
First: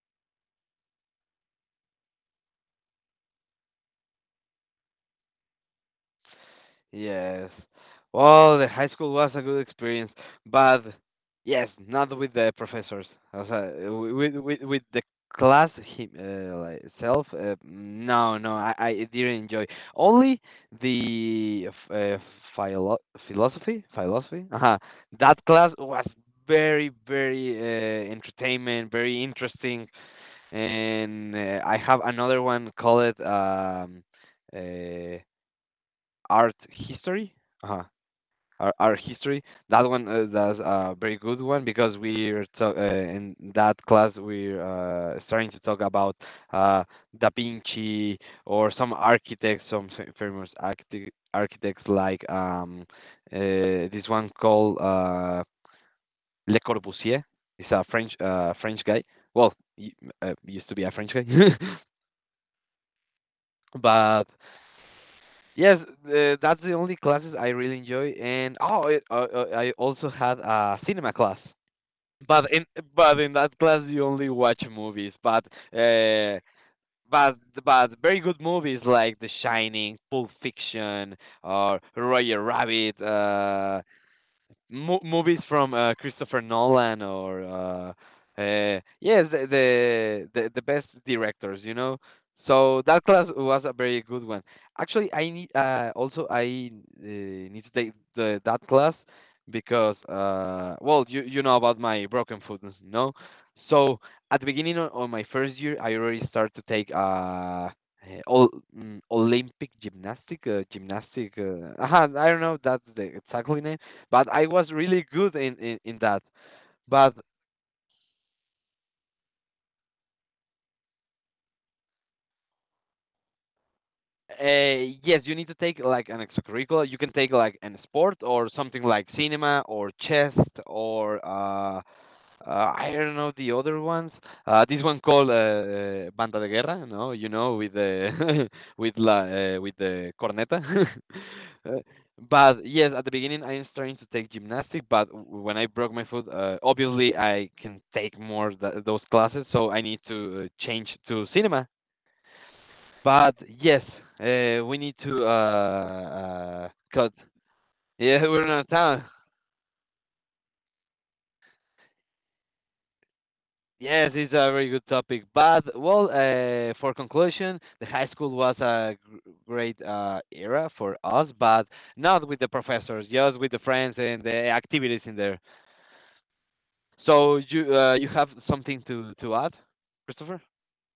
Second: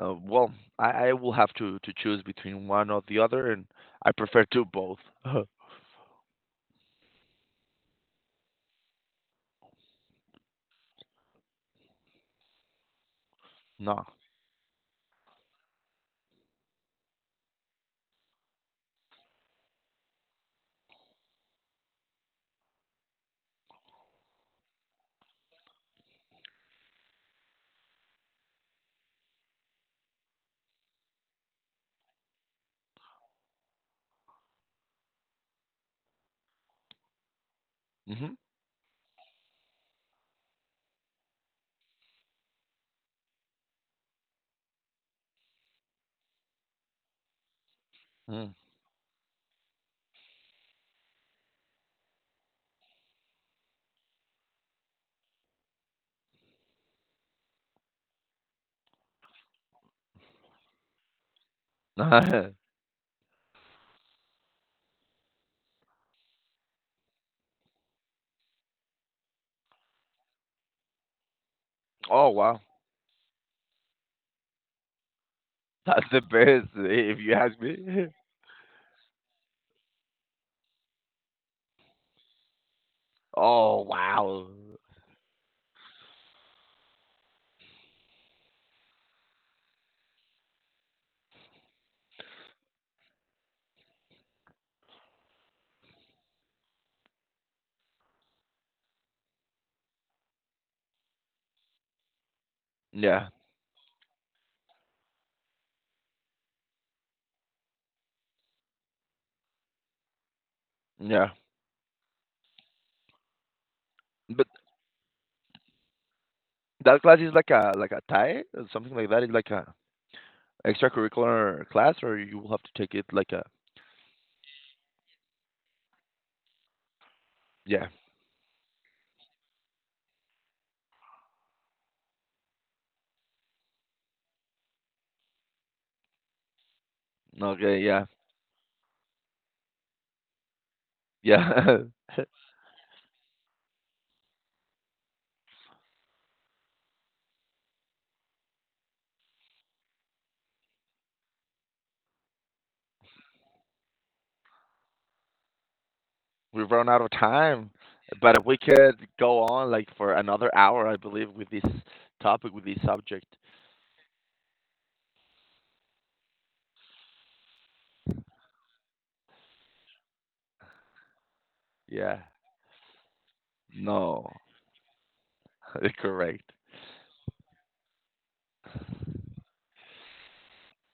[SPEAKER 2] uh, well, I will have to choose between one or the other, and I prefer to both.
[SPEAKER 1] Yes. Well, the high school was a good experience, but yes, not with the professors. As I-
[SPEAKER 2] No.
[SPEAKER 1] wi- with the class him, like itself. No, no, I didn't enjoy. Only the f- uh, philo- philosophy, philosophy. Uh-huh. That class was very, very entertainment, very interesting, and I have another one called uh, art history. Uh-huh.
[SPEAKER 2] Mhm.
[SPEAKER 1] Art history, that one, that's a very good one because in that class we're starting to talk about uh, da vinci
[SPEAKER 2] Mm.
[SPEAKER 1] or some architects, some famous architects like this one called le corbusier. He's a french french guy. Well, y- used to be a french guy. But yes, that's the only classes I really enjoy. And oh, I also had a cinema class.
[SPEAKER 2] Oh
[SPEAKER 1] But
[SPEAKER 2] wow,
[SPEAKER 1] in but in that class you only watch movies, but
[SPEAKER 2] that's the
[SPEAKER 1] uh,
[SPEAKER 2] best if you
[SPEAKER 1] but
[SPEAKER 2] ask
[SPEAKER 1] but
[SPEAKER 2] me.
[SPEAKER 1] very good movies like The Shining, Pulp Fiction, or Roger Rabbit.
[SPEAKER 2] Oh wow.
[SPEAKER 1] Movies from Christopher Nolan or yes, the best directors, you know. So that class was a very good one. Actually, I need also I need to take the that class because well, you know about my broken foot, you know.
[SPEAKER 2] Yeah.
[SPEAKER 1] So at the beginning of my first year, I already started to take Ol- Olympic gymnastic,
[SPEAKER 2] Yeah,
[SPEAKER 1] gymnastic. Aha, I don't know that's the exactly name, but I
[SPEAKER 2] but
[SPEAKER 1] was really good in in that.
[SPEAKER 2] that
[SPEAKER 1] But
[SPEAKER 2] class is like a tie or something like that. It's like a extracurricular class, or you will have to take it like a,
[SPEAKER 1] yes, you need to take like an extracurricular. You can take like an
[SPEAKER 2] yeah.
[SPEAKER 1] sport or something like cinema or chess or I don't know the other ones. This one called Banda de Guerra, no, you know, with
[SPEAKER 2] Okay, yeah,
[SPEAKER 1] the with la with the corneta.
[SPEAKER 2] yeah.
[SPEAKER 1] Uh, But yes, at the beginning I was trying to take gymnastics, but when I broke my foot, obviously I can take more th those classes, so I need to change to cinema. But yes, we need to
[SPEAKER 2] We've run out of
[SPEAKER 1] cut.
[SPEAKER 2] time,
[SPEAKER 1] Yeah,
[SPEAKER 2] but
[SPEAKER 1] we're
[SPEAKER 2] we
[SPEAKER 1] not town.
[SPEAKER 2] could go on like for another hour, I believe, with this topic, with this subject.
[SPEAKER 1] Yes, it's a very good topic. But well, for conclusion, the high school was a great era for us, but
[SPEAKER 2] Yeah.
[SPEAKER 1] not with the professors, just with the friends and
[SPEAKER 2] No,
[SPEAKER 1] the activities in there.
[SPEAKER 2] correct.
[SPEAKER 1] So you, you have something to add, Christopher?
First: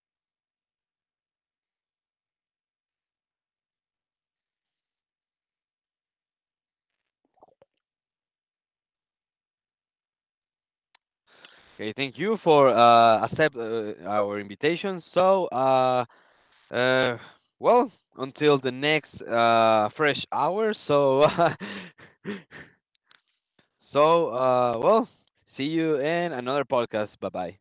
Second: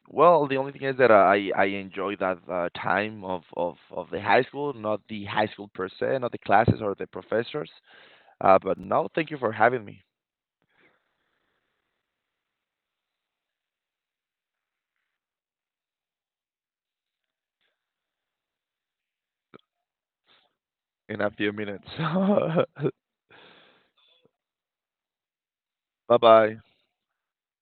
[SPEAKER 2] Well, the only thing is that I enjoy that time of the high school, not the high school per se, not the classes or the professors. But now, thank you for having me
[SPEAKER 1] Okay, thank you for accept our invitation. So uh, well, until the next fresh hour.
[SPEAKER 2] in
[SPEAKER 1] So.
[SPEAKER 2] a few minutes.
[SPEAKER 1] So, well, see you
[SPEAKER 2] Bye
[SPEAKER 1] in
[SPEAKER 2] bye.
[SPEAKER 1] another podcast. Bye bye.